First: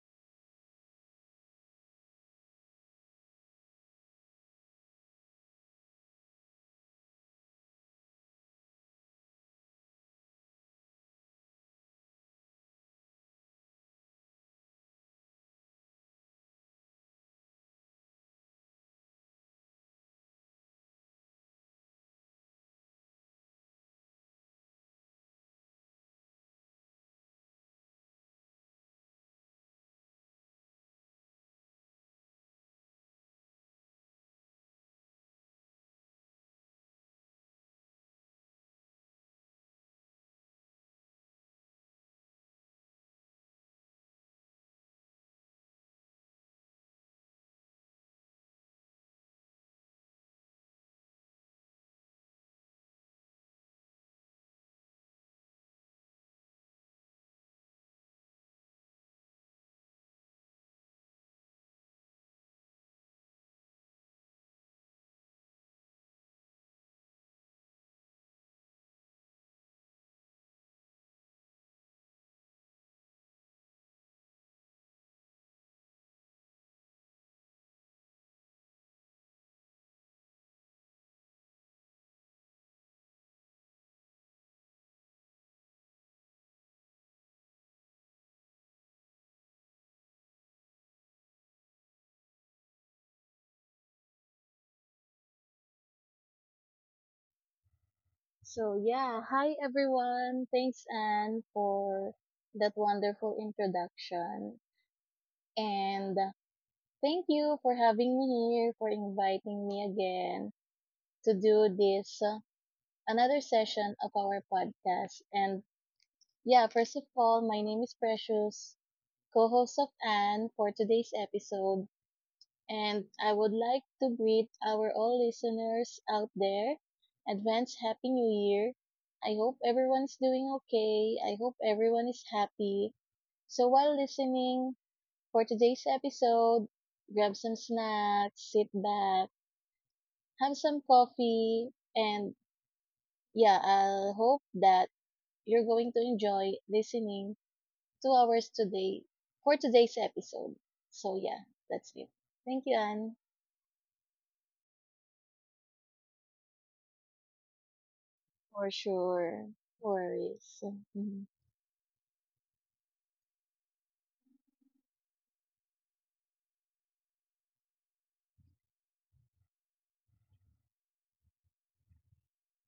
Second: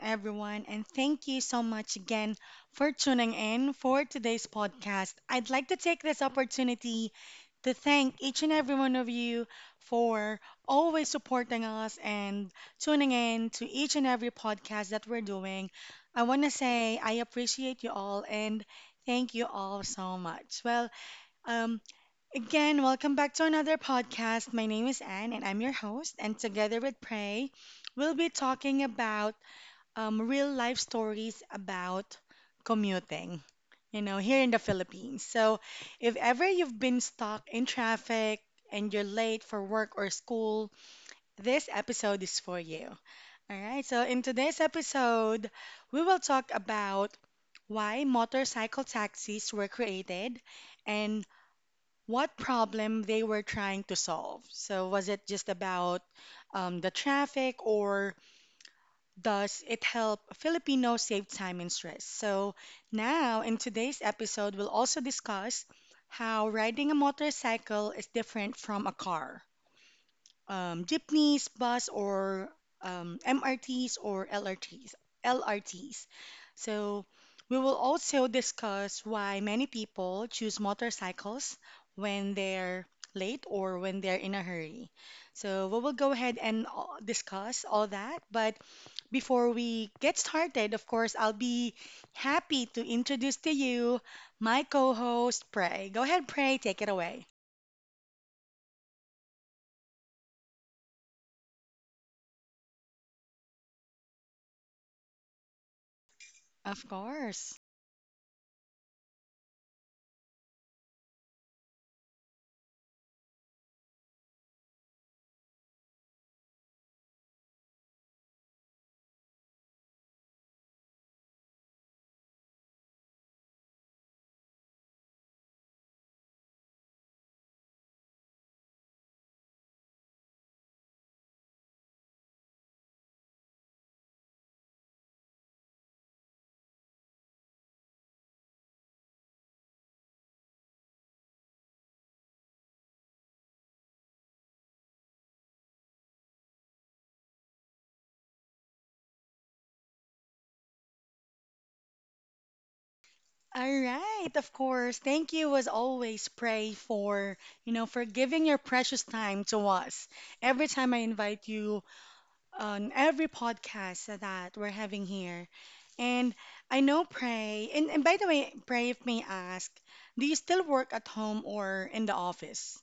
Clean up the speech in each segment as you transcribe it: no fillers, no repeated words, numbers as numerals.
everyone, and thank you so much again for tuning in for today's podcast. I'd like to take this opportunity to thank each and every one of you for always supporting us and tuning in to each and every podcast that we're doing. I want to say I appreciate you all and thank you all so much. Well, um, welcome back to another podcast. My name is Anne and I'm your host. And together with Prey, we'll be talking about real life stories about commuting, you know, here in the Philippines. So, if ever you've been stuck in traffic and you're late for work or school, this episode is for you. All right, so in today's episode, we will talk about why motorcycle taxis were created and what problem they were trying to solve. So, was it just about the traffic, or does it help Filipinos save time and stress? So, now in today's episode, we'll also discuss how riding a motorcycle is different from a car, jeepneys, bus, or MRTs or LRTs. So we will also discuss why many people choose motorcycles when they're late or when they're in a hurry. So we will go ahead and discuss all that. But before we get started, of course, I'll be happy to introduce to you my co-host, Prey. Go ahead, Prey, take it away. So yeah, hi everyone. Thanks Anne for that wonderful introduction. And Of thank course. you for having me here, for inviting me again to do this another session of our podcast. And yeah, first of all, my name is Precious, co-host of Anne for today's episode. And I would like to greet our all listeners out there. Advance Happy New Year. I hope everyone's doing okay. I hope everyone is happy. So while listening for today's episode, grab some snacks, sit back, have some coffee, and yeah, I hope that you're going to enjoy listening to ours today for today's episode. So yeah, that's it. Thank you, Anne. All right, of course. Thank you as always, Pray, for, you know, for giving your For precious time sure. to No us. Every worries. time I Mhm. invite you on every podcast that we're having here. And I know Pray, and by the way, Pray, if may ask, do you still work at home or in the office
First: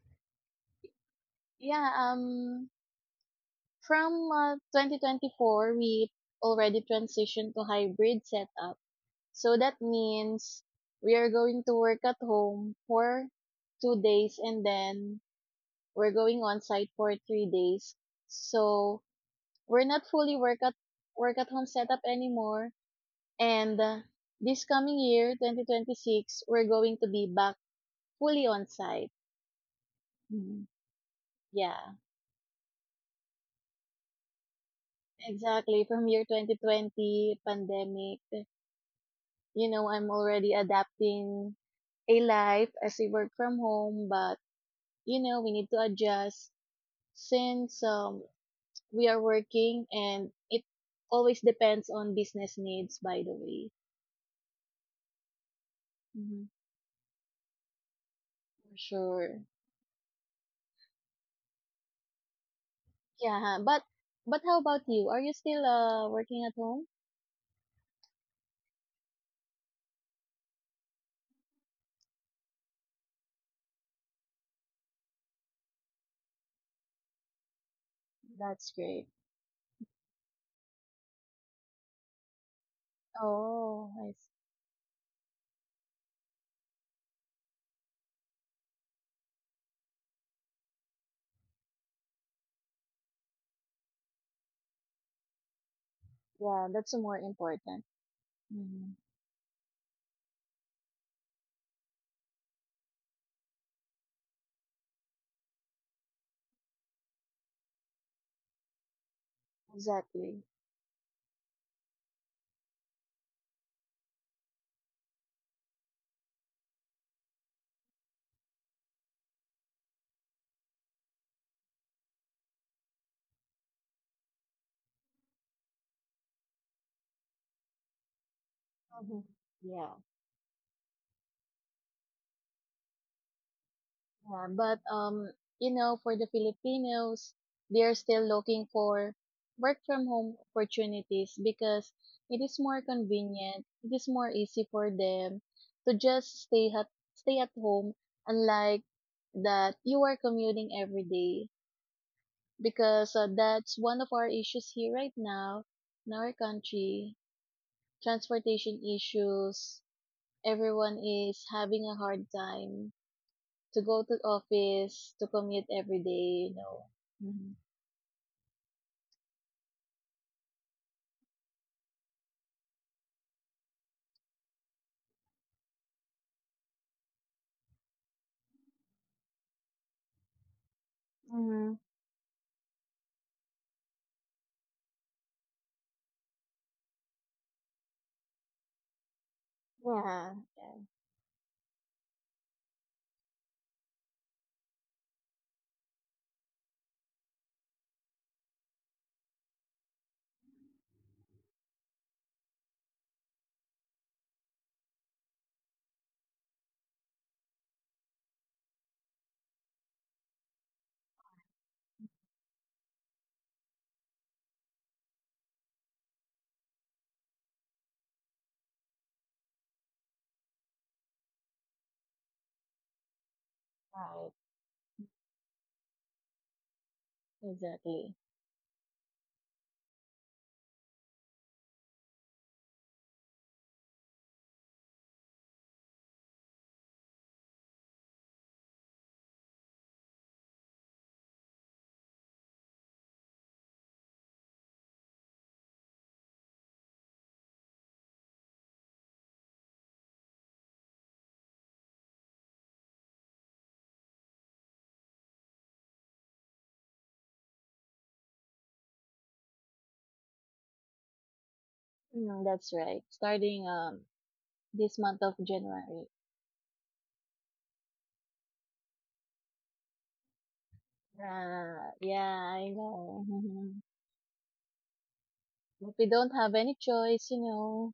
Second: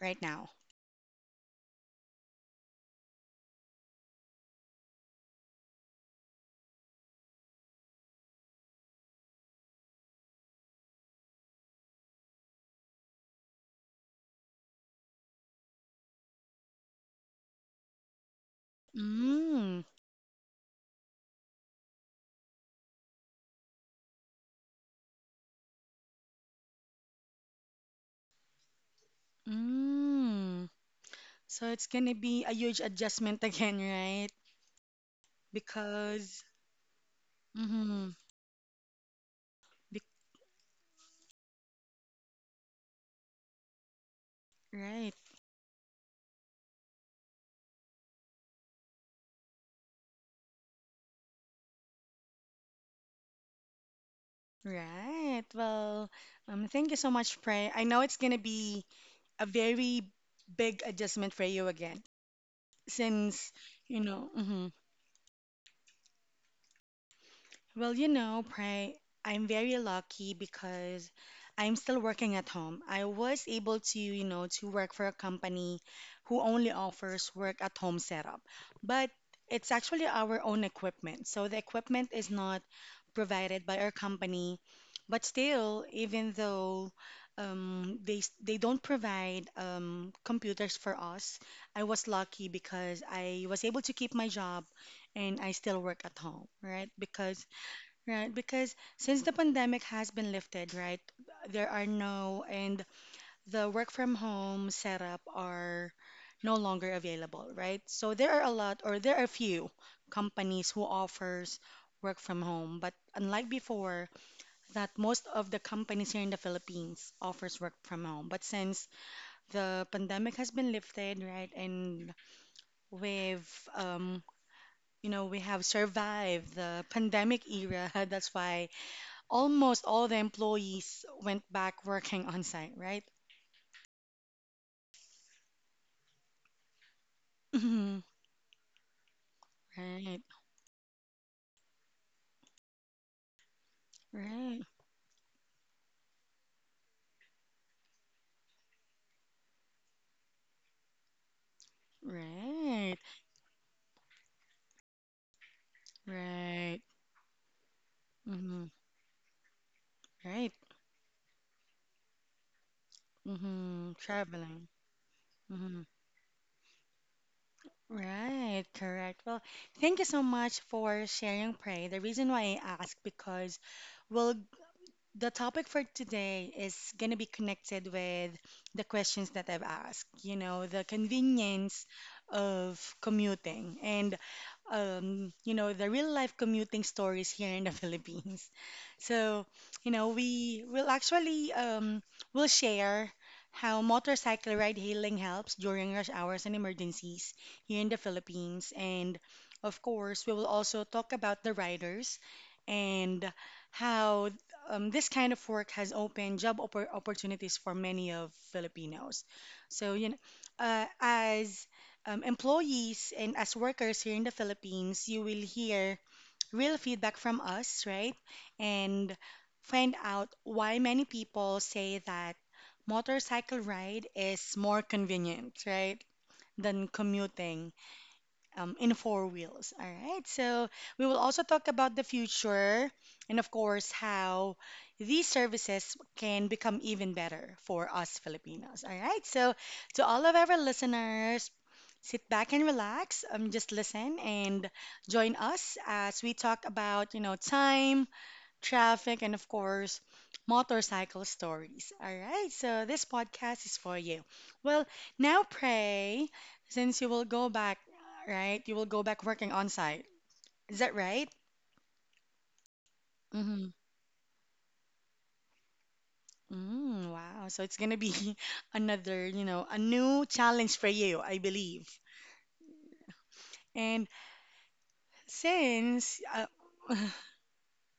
right now? Yeah, from 2024 we already transitioned to hybrid setup. So that means we are going to work at home for 2 days and then we're going on site for 3 days. So Mm, we're not fully work at home setup anymore and this coming year 2026 we're going to be back fully on site. Mhm. mm. So it's Yeah. gonna be a huge adjustment again, right? Exactly. From year Because, 2020 mm-hmm, pandemic, you know, be, I'm already adapting a life as we work from home, but right. you know, we need to adjust since we are working and it always depends on business needs by the way. Right. Well, hmm thank you so much, Prey. I know it's gonna For be sure. a very big adjustment for you again, since Yeah, but you know. but how Mhm. about you? Are you still working at home? Well, you know, Pray, I'm very lucky because I'm still working at home. I was able to, you know, to work for a company who only offers work at home setup. That's great. But it's actually our own equipment. So the equipment is not provided by our Oh, I see. company. But still, even though they don't provide computers for us, I was lucky because I was able to keep my job and I still work at home, Yeah, right? that's more Because important. right, because hmm since the pandemic has been lifted, right, there are no, and the work from home setup are no longer available, right? So there are a lot, or there are few Exactly. companies who offers work from home, but unlike before, that most of the companies here in the Philippines offers work from home. But since the pandemic has been lifted, right, and we've um, you know, we have survived the pandemic era. That's why hmm almost Yeah. all the employees went back working on site, right? Yeah, but you know, for the Filipinos, they're Mhm. still looking for work from Right, home opportunities because it is more convenient, it is more right, easy for them to just stay at home, unlike that you are commuting every day right, because that's one of our issues here right now in our right, country, mm-hmm, transportation issues. right, Everyone is having a hard time to mm-hmm, go to traveling. office, to commute Mm-hmm. every day, you know. Mhm. Right, correct. Well, thank you so much for sharing, Pray. The reason why I ask because we'll the topic for today is going to be connected with the questions that I've asked, you know, the Mm-hmm. convenience of commuting and, you know, the real life commuting stories here in the Philippines. So, you know, Yeah. we Yeah. will actually will share how motorcycle ride hailing helps during rush hours and emergencies here in the Philippines. And of course, we will also talk about the riders and how this kind of work has opened opportunities for many of Filipinos. So, you know, as employees and as workers here in the Philippines, you will hear real feedback from us, right? And find out why many people say that motorcycle ride Right. is more convenient, right, than commuting Exactly. In four wheels. All right. So we will also talk about the future and, of course, how these services can become even better for us Filipinos. All right. So to all of our listeners, sit back and relax. Just listen and join us as we talk about, you know, time traffic, and of course, motorcycle stories. All right, so this podcast is for you. Well, now pray, since you will go back, right? You will go back working on site. Is that right? Mm, that's right. Mm-hmm. Starting this month of January. Mm, wow. So it's gonna be another, you know, a new challenge for you, I Uh, believe. yeah, I know. And But we since, don't have any choice, you know.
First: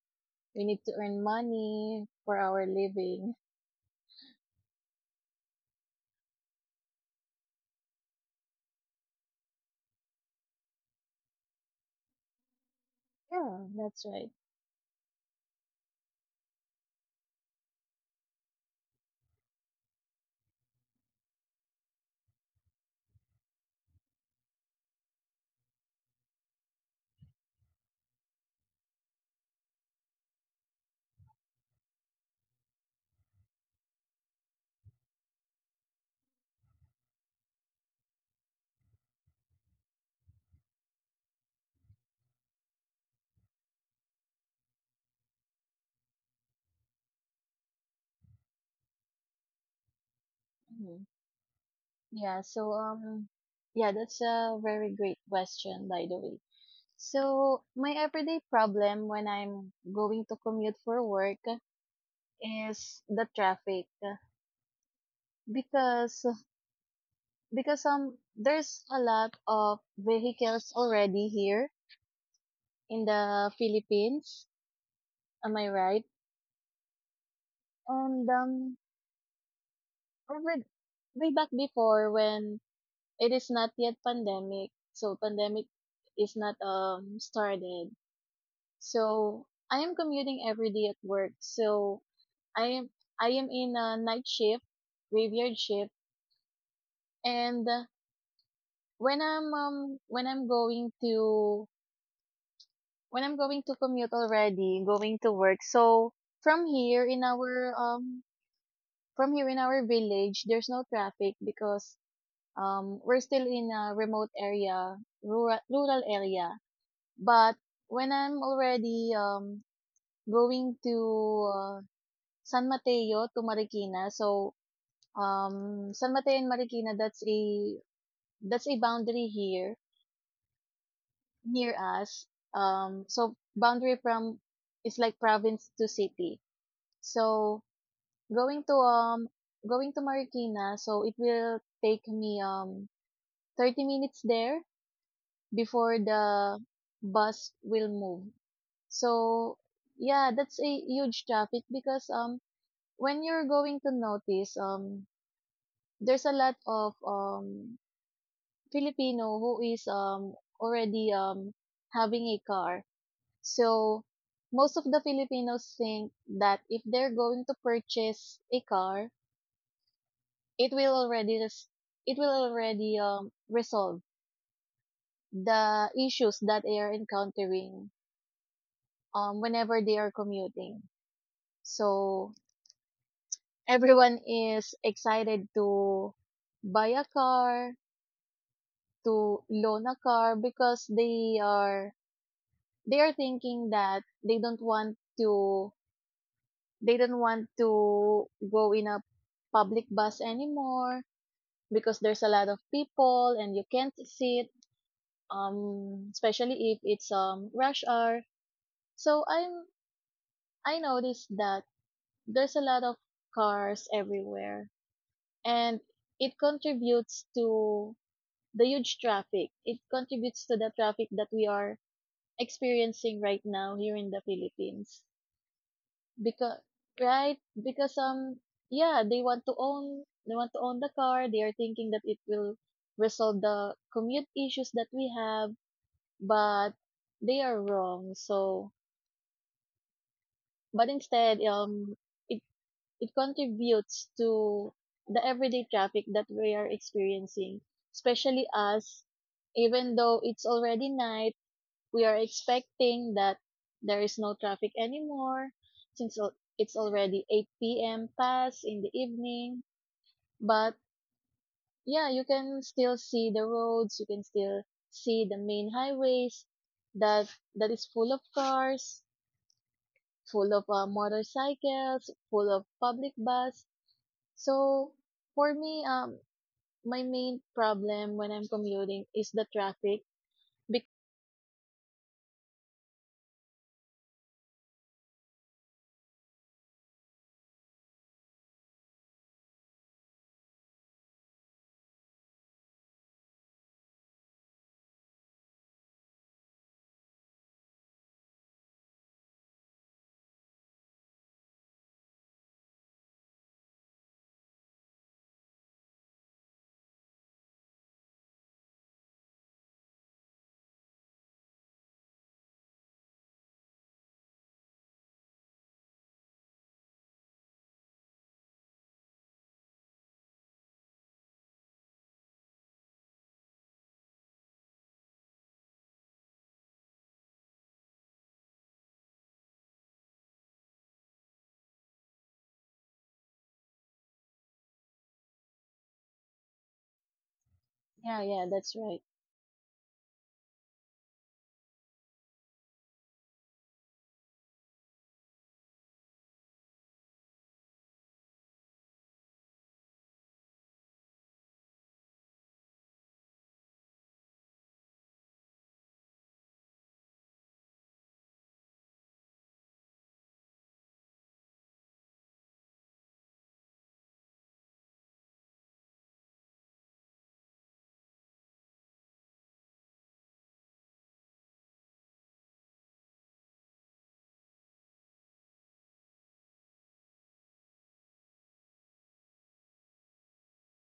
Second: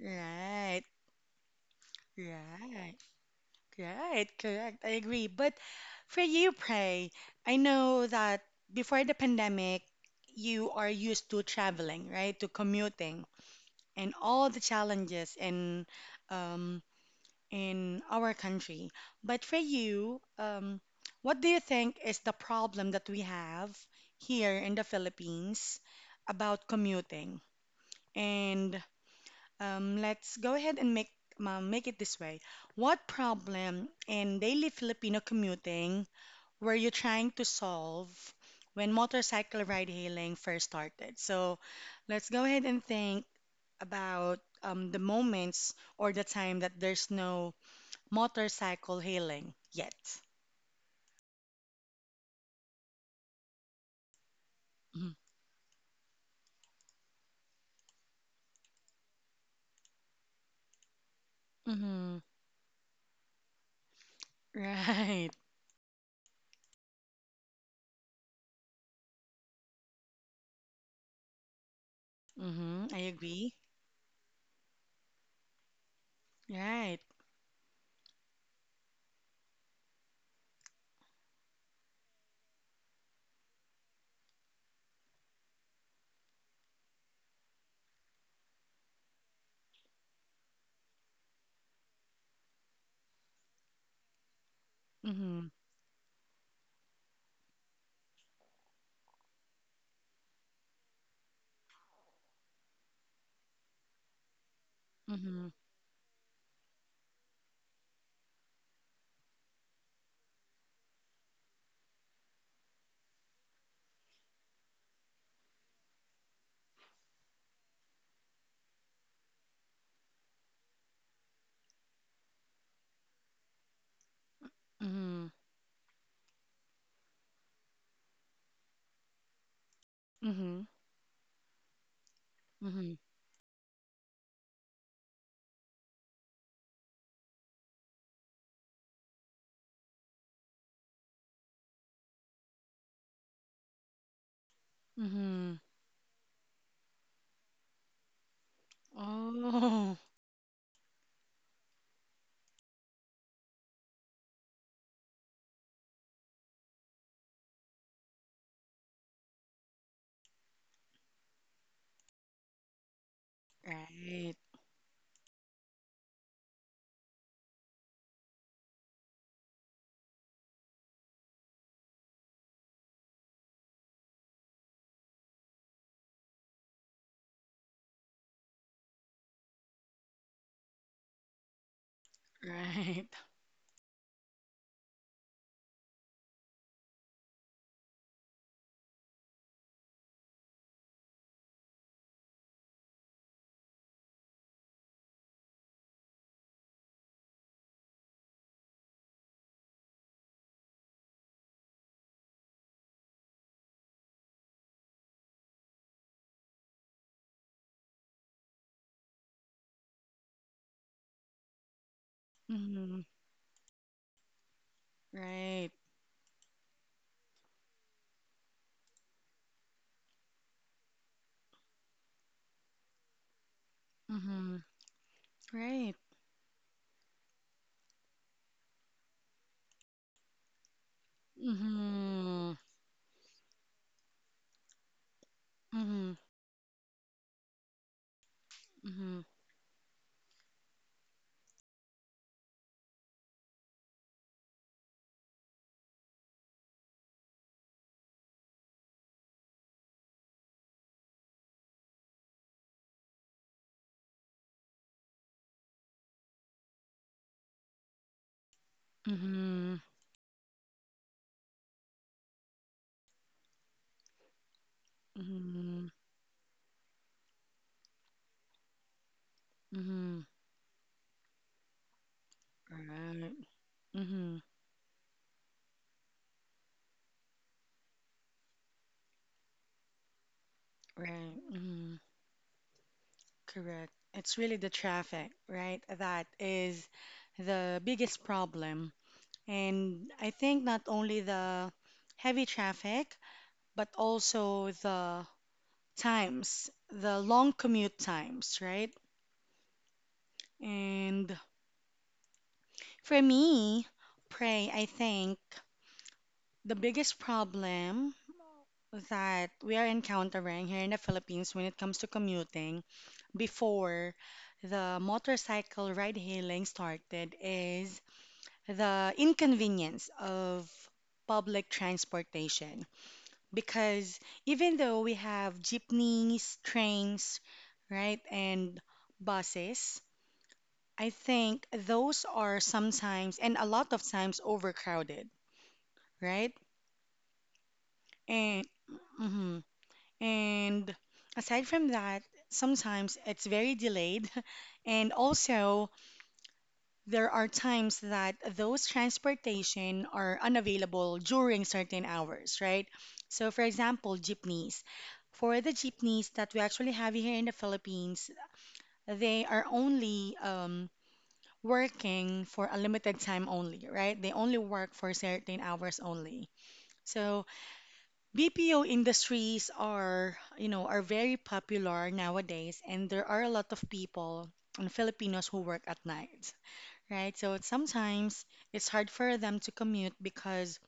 We right, need to earn money for our right. living. Right, correct. I agree. But for you, Prey, I know that before the pandemic, you are used to traveling, right? To commuting Yeah, that's and right. all the challenges um, in our country. But for you, what do you think is the problem that we have here in the Philippines about commuting? And let's go ahead and make make it this way. What problem in daily Filipino commuting were you trying to solve when motorcycle ride hailing first started? So let's go ahead and think about the moments or the time that there's no motorcycle hailing yet. Yeah, so um yeah, that's a very Mm-hmm. great question by the way. So my everyday problem when I'm going to commute for work Mm-hmm. is the traffic Right. because because there's a lot of vehicles already here Mm-hmm. I in the agree. Philippines. Am I right? Right. And over way back before when it is not yet pandemic, so pandemic is not started. So I am commuting every day at work. So I am I am in a night shift, Mm-hmm. graveyard shift, and when I'm going to when I'm going to commute already, going to Mm-hmm. work. So from here in our um from here in our village, there's no traffic because we're still in a remote area, rural area. But when I'm already going to San Mateo to Marikina. So, Mm-hmm. San Mateo and Marikina, that's a boundary here Mm-hmm. near us. Mm-hmm. So boundary from is like province to city. So going to um going to Marikina, so it will take me 30 minutes there Mm-hmm. before the bus will move. So Oh. yeah, that's a huge traffic because when you're going to notice there's a lot of Filipino who is already having a car. So Right, most of the Filipinos think that if they're going to purchase a car, it will already resolve the issues that they are encountering whenever they are commuting. So right. everyone is excited to buy a car, to loan a car because they are thinking that they don't want to go in a public bus anymore because there's a lot of people and you can't sit especially if it's rush hour, so i'm I noticed that there's a lot of Mm-hmm. cars everywhere Right. and it contributes to it contributes to the traffic that we are experiencing right now here in the Mm-hmm. Philippines Right. because, right, because yeah, they want to own the car. They are thinking that it will Mm-hmm. resolve the commute issues that we have, Mm-hmm. but they are wrong. so Mm-hmm. but instead um it it contributes to the everyday traffic that we are experiencing, especially us. Even though it's already night, we are expecting that there is no traffic anymore since it's already 8 p.m. past in the evening. Mm-hmm. But yeah, you can still see the roads, you can still see the main Mm-hmm. highways that is full of cars, Mm-hmm. full of motorcycles, full of public Right. bus. Mm-hmm. So for me, my main problem when I'm commuting is the traffic. Bec- Right. Mm-hmm. Correct. It's really the traffic, right? That is the biggest problem. And I think not only the heavy traffic, but also the times, the long commute times, right? And for me, pray, I think the biggest problem that we are encountering here in the Philippines when it comes to commuting before the motorcycle ride hailing started is the inconvenience of public transportation. Because even though we have jeepneys, trains, right, and buses, I think those are sometimes and a lot of times overcrowded, right? yeah, yeah, And that's right. mhm. And aside from that, sometimes it's very delayed, and also there are times that those transportation are unavailable during certain hours, right? So, for example, jeepneys. For the jeepneys that we actually have here in the Philippines, they are only working for a limited time only, right? They only work for certain hours only. So BPO industries are, you know, are very popular nowadays, and there are a lot of people and Filipinos who work at night, right? So sometimes it's hard for them to commute because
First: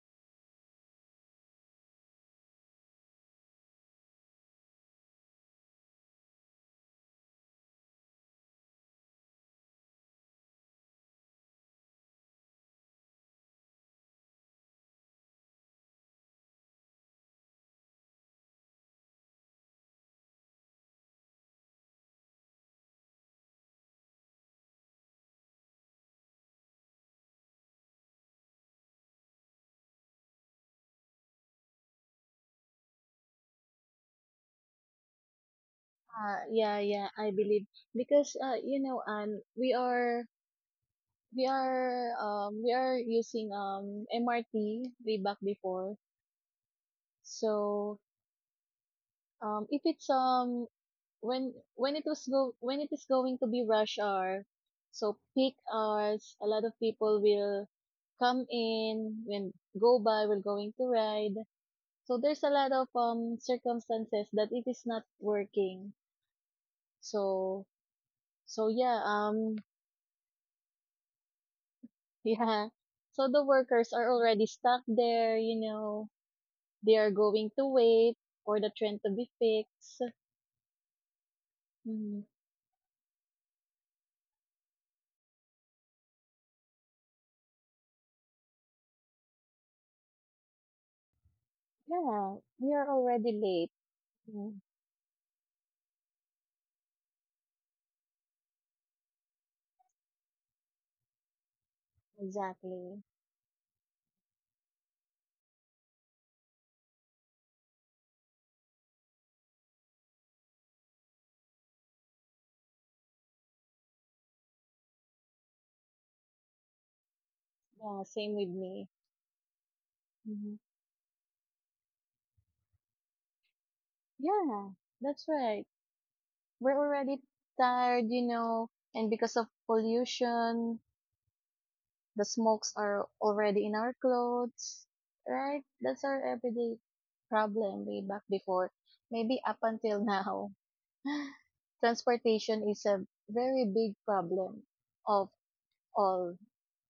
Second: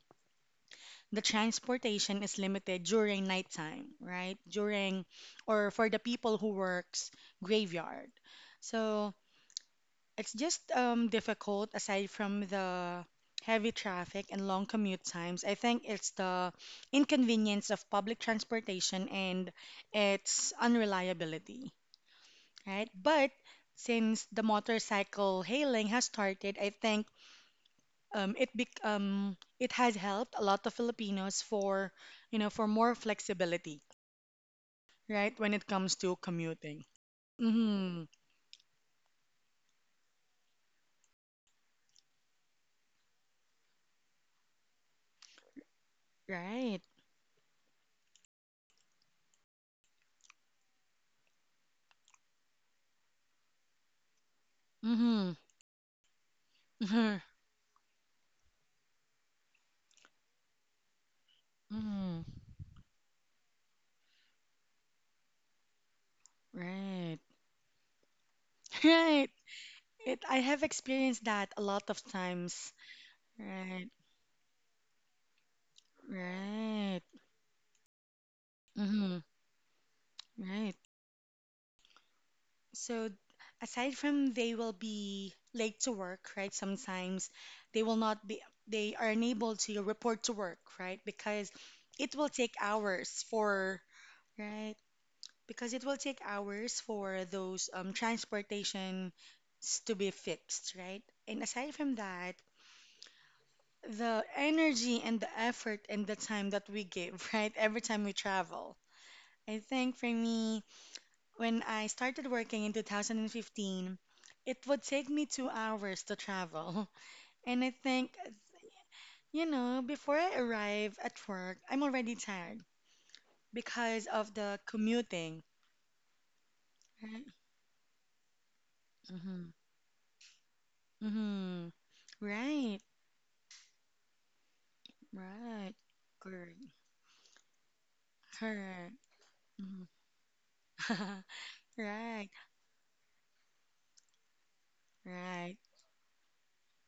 the transportation is limited during nighttime, right? During or for the people who works graveyard. So it's just difficult aside from the heavy traffic and long commute times. I think it's the inconvenience of public transportation and its unreliability, right? But since the motorcycle hailing has started, I think it has helped a lot of Filipinos for, you know, for more flexibility, right, when it comes to Uh, yeah, commuting. yeah, I believe Mm-hmm. because you know, and we are using MRT way back before. Right. So if it's when it is going to be rush hour, so Mm-hmm. peak hours, a lot of people will come in when go by we're going to ride. Mm-hmm. So Mm-hmm. there's a lot of circumstances that it is not working. Right. So so yeah, Right. um It, I have experienced that a lot of Yeah. times. So the Right. workers are already stuck there, you know. They Right. are going to wait for the train to Mm-hmm. be fixed. Right. Mhm. So aside from they will be late to work, right? Sometimes they will not be, they are unable to report to work, right? Because it will Yeah, take we are hours already late. for, Mm, right? Because it will take hours for those transportations to be fixed, right? And aside from that, exactly. the energy and the effort and the time that we give, right? Every time we travel. I think for me, when I started working in 2015, it would take me 2 hours to travel. And I Yeah, think, same with me. you know, before I hmm arrive at work, I'm already tired because of the Yeah, that's commuting, right. We're already right? tired, you know, and because of Mm-hmm. pollution, Mm-hmm. the smokes Right. are already in our clothes, right? Right. That's our Correct. everyday problem way back before, Correct. maybe up Mhm. until now. Right. Transportation is a very big problem of Right. all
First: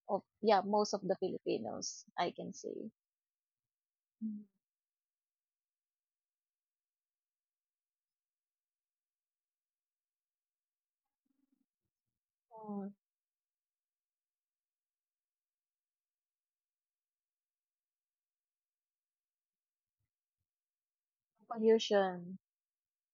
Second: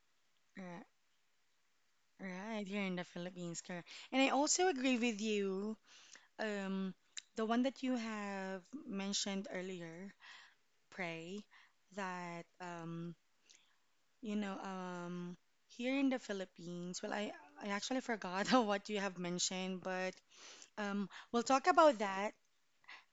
of yeah, Right. most of the Filipinos, I can Right, here say. in the Philippines, correct. And I Mm. also agree with you. Um, the one that you have mentioned earlier, pray that Mm, you know, here in the Philippines. Well, I actually forgot what you have mentioned, but we'll talk about that pollution.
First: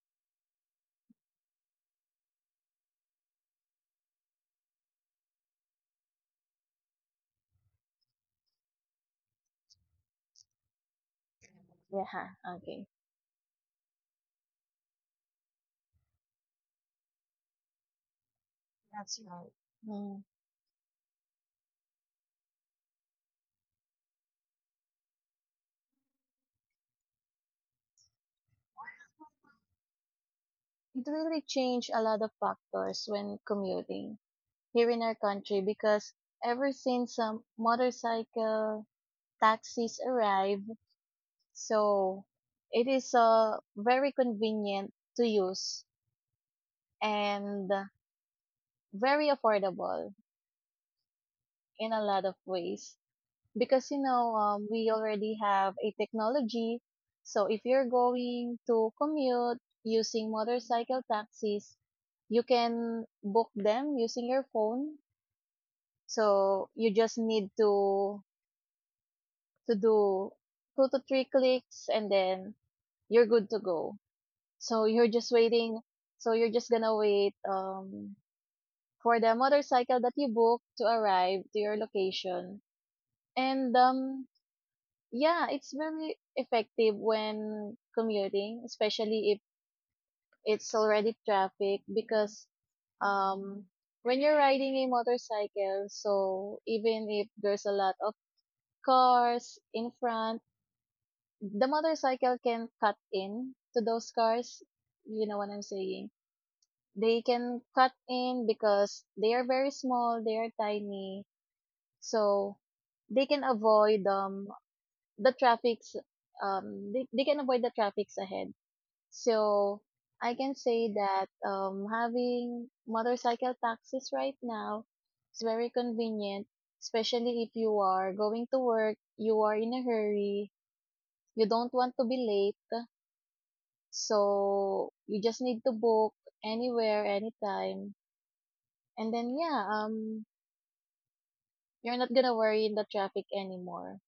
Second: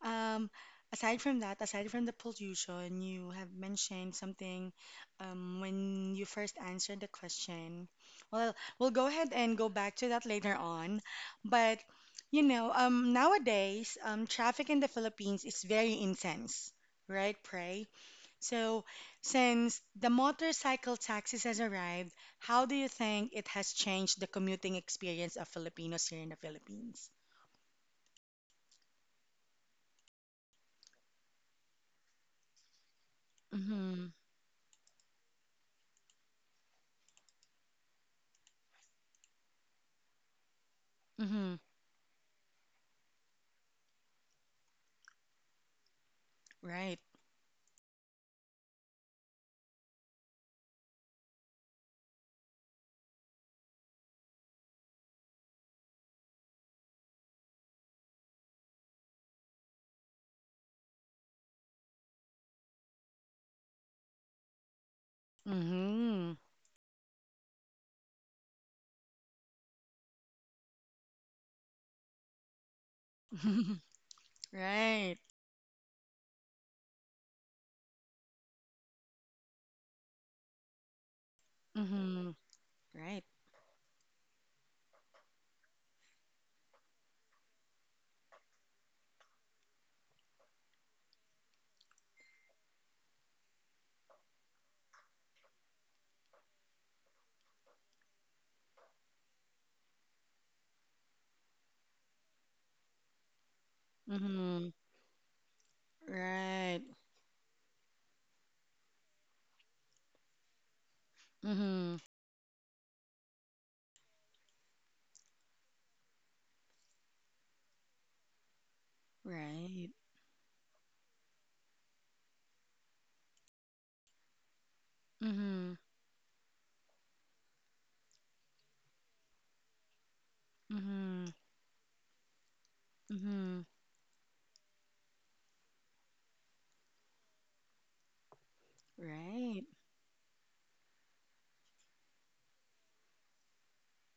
um, aside from that, aside from the pollution, you have mentioned something when you first answered the question. Well, we'll go ahead and go back to that later on. But, Yeah, you know, okay. Nowadays, traffic in the Philippines is very intense, right, Pray? So, That's right. since the Mm. motorcycle taxis has arrived, how do you think it has changed the commuting experience of Filipinos here in the Philippines? It really changed a lot of factors when Mm-hmm. commuting here in our country because ever since motorcycle taxis arrived, Mm-hmm. so it is very convenient to use Right. and very affordable in a lot of ways because you know we already have a technology. So if you're going to commute using motorcycle taxis, you can book them using your phone. Mm-hmm. So you just need to do two to three clicks and then you're good to go. So you're Right. just waiting. So you're just gonna wait for the motorcycle that you booked to arrive to your Mm-hmm. location. Right. And yeah, it's very effective when commuting, especially if it's already traffic because um, when you're riding a motorcycle, so even if there's a lot of cars in front, the motorcycle can cut in to those cars. Mm-hmm. You know what I'm saying? Right. They can cut in because they are very small, they are tiny, Mm-hmm. so they can avoid the traffics they can avoid the traffics ahead. So Right. I can say that having motorcycle taxis right now is Mm-hmm. very convenient, especially if you are going to work, you are in a hurry, Mm-hmm. you don't want to be late. Mm-hmm. So you just need to book anywhere, anytime. And then Right. yeah, you're not gonna worry in the traffic anymore.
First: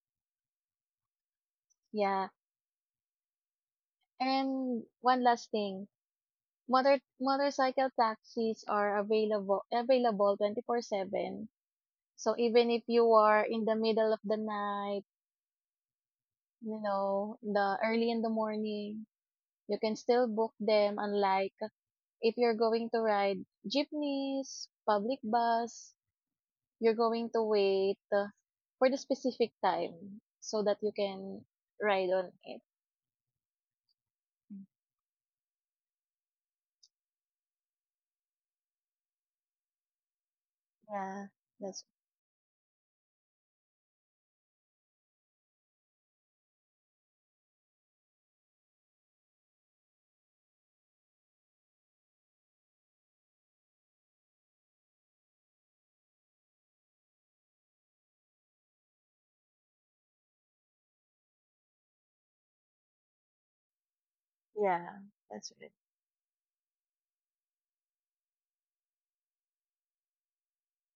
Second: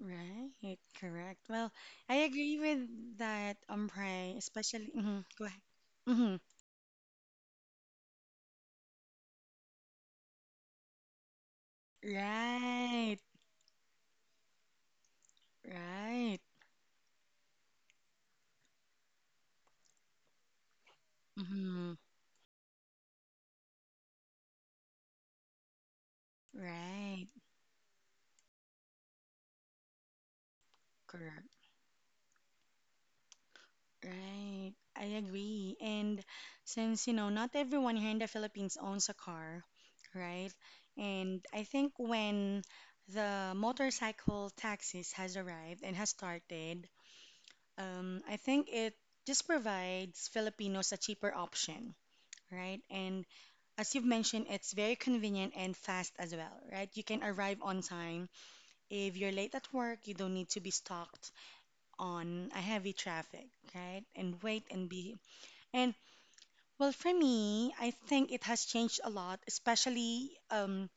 Right. Correct. Well, I Yeah. agree with that, Pray, And especially. Mm-hmm. one Go last ahead. thing. Mm-hmm. Motorcycle taxis are available 24/7. So even if you Right. are in the middle of the night, Right. you know, the early in the morning, you can still book them, unlike Mm-hmm. if you're going to ride jeepneys, public bus, you're Right. going to wait for the specific time so that you can Correct. ride on it. Right, I agree. And since, you know, not everyone here in the Philippines owns a car, right? Yeah, And I that's think when the motorcycle taxis has arrived and has started, I think it just provides Filipinos a cheaper option, right? And as you've mentioned, it's very convenient and fast as well, right? You can arrive on time. If you're late at work, you don't need to be stopped on a heavy traffic, right? And wait and yeah, be that's right. and for me, I think it has changed a lot, especially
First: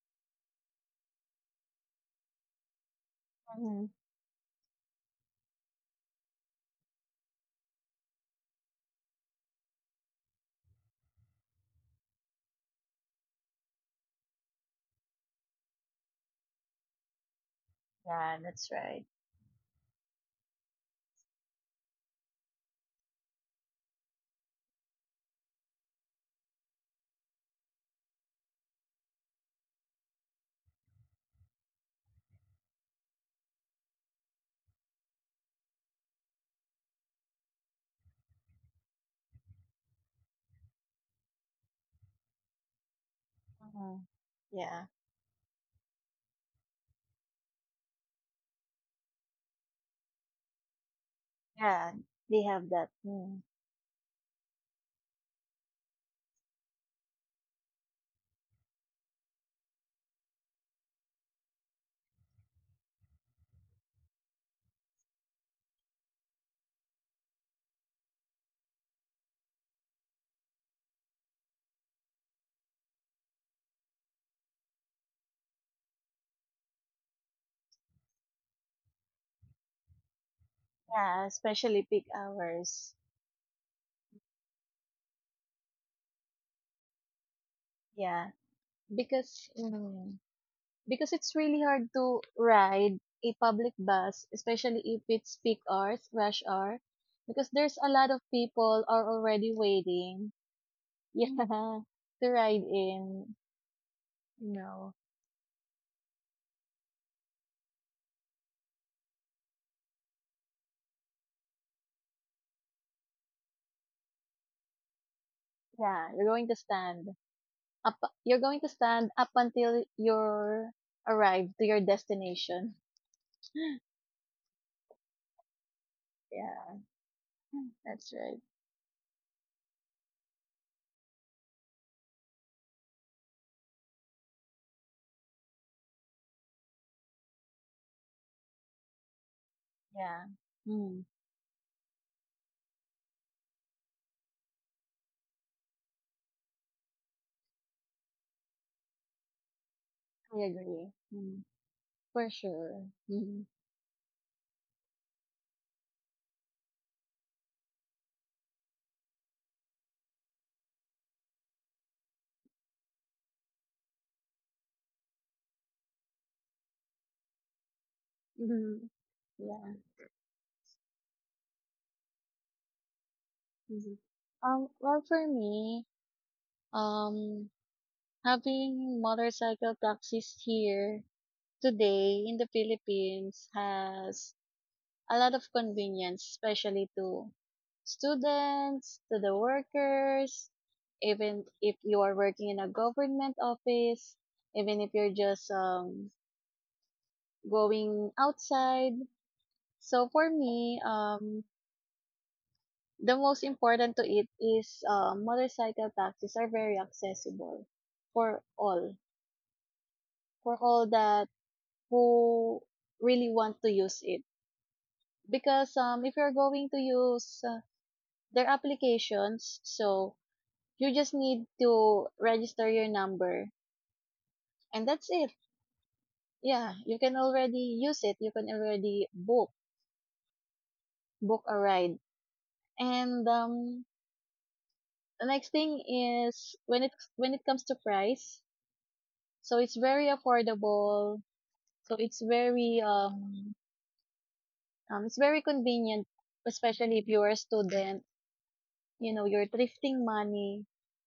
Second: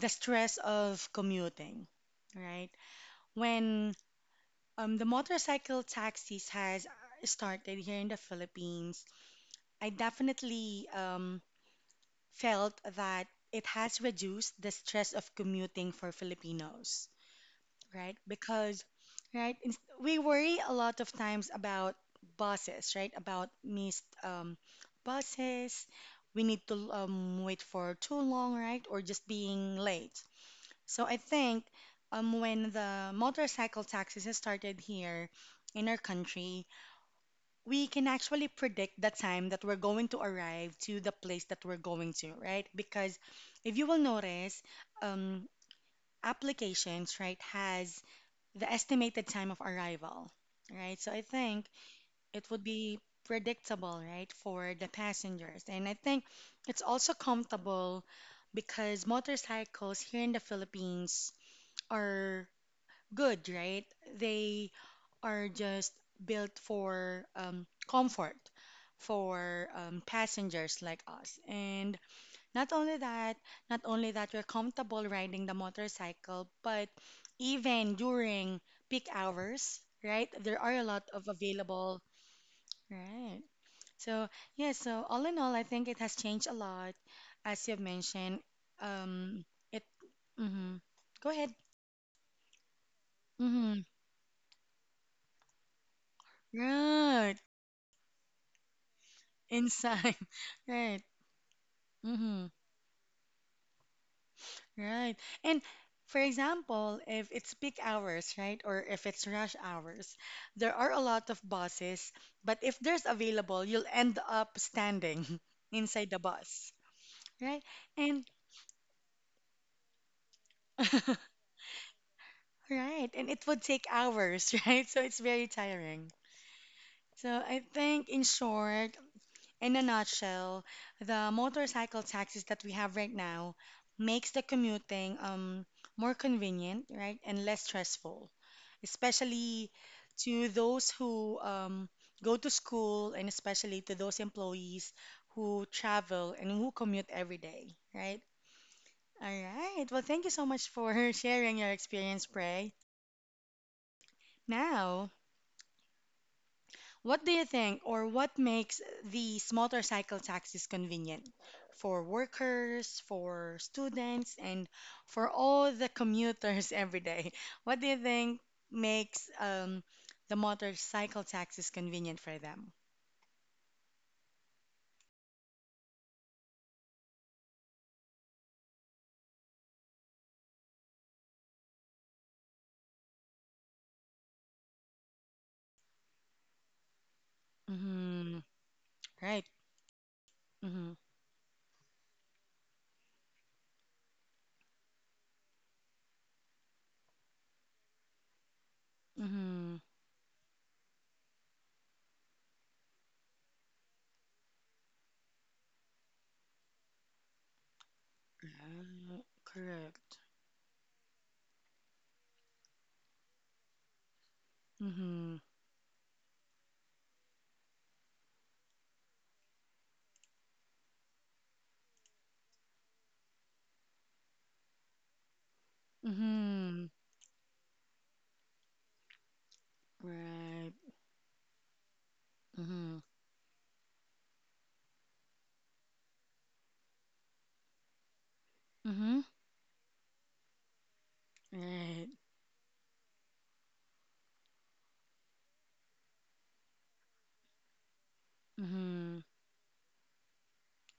the stress of commuting, right? hmm When the motorcycle taxis has started here in the Philippines, I definitely felt that it has reduced the stress of commuting for Filipinos. Right? Yeah, that's Because, right. right, we worry a lot of times about buses, right? About missed buses. We need to wait for too long, right? Or just being late. So I think when the motorcycle taxis has started here in our country, we can actually predict the time that we're going to arrive to the place that we're going to, right? Because if you will hmm notice, Yeah, um, applications, right, has the estimated time of arrival, right? So I think yeah, they it would have that. be Mm. predictable, right, for the passengers. And I think it's also comfortable because motorcycles here in the Philippines are good, right? They are just built for comfort for passengers like us. And not only that, not only that you're comfortable riding the motorcycle, but even during peak hours, right? There are a lot Yeah, of especially available, peak hours. right? So, yeah, so all in all, I think it has changed a lot, as you've Yeah, mentioned. Um, because it, mm, mm-hmm. because Go it's ahead. really hard to ride a public Mm-hmm. bus, especially if it's peak hours, rush hour, Right. because there's a lot of people are already Inside. waiting. Right. Yeah, to Mm-hmm. ride in. No. Right. And for example, if it's peak hours, right, or if it's rush hours, there are a lot of buses, but if there's available, you'll end up standing Yeah, inside the you're going to bus, stand right? up. And You're going to stand up until you're arrived to your destination. right, and it would take hours, right? So it's very tiring. Yeah, So I that's think in right. short, in a nutshell, the motorcycle taxis that we have right now makes the commuting more convenient, right, and less stressful, especially Yeah. to those Mm, who go to school and especially to those employees who travel and who commute every day, right? All right. Well, thank you I so much agree. for Mm, sharing your for experience, Prey. sure. Mm, Now, what do you think, or what makes these motorcycle taxis convenient for workers, for students, and for all the commuters every day? What do you mhm. think Mm-hmm. makes Yeah. The motorcycle taxis convenient for them? Mhm. Well, for me, um, having motorcycle taxis here today in the Philippines has a lot of convenience, especially to Mm-hmm. students, to the Right. workers, Mm-hmm. even if you are working in a government office, even if you're just going outside. Mm-hmm. So for me, the most important to it is motorcycle taxis are very accessible for all, Right. Correct. for all that who really want to use it. Mm-hmm. Because if you're going to use their applications, so you just need to register your number and that's it. Yeah, Mm-hmm. you can already use it. You can already Right. book a ride. Mm-hmm. And the next thing is when it comes to price, Mm-hmm. so it's very affordable. So Right. It's very convenient, especially if you're a student, you know, Mm-hmm. you're thrifting money.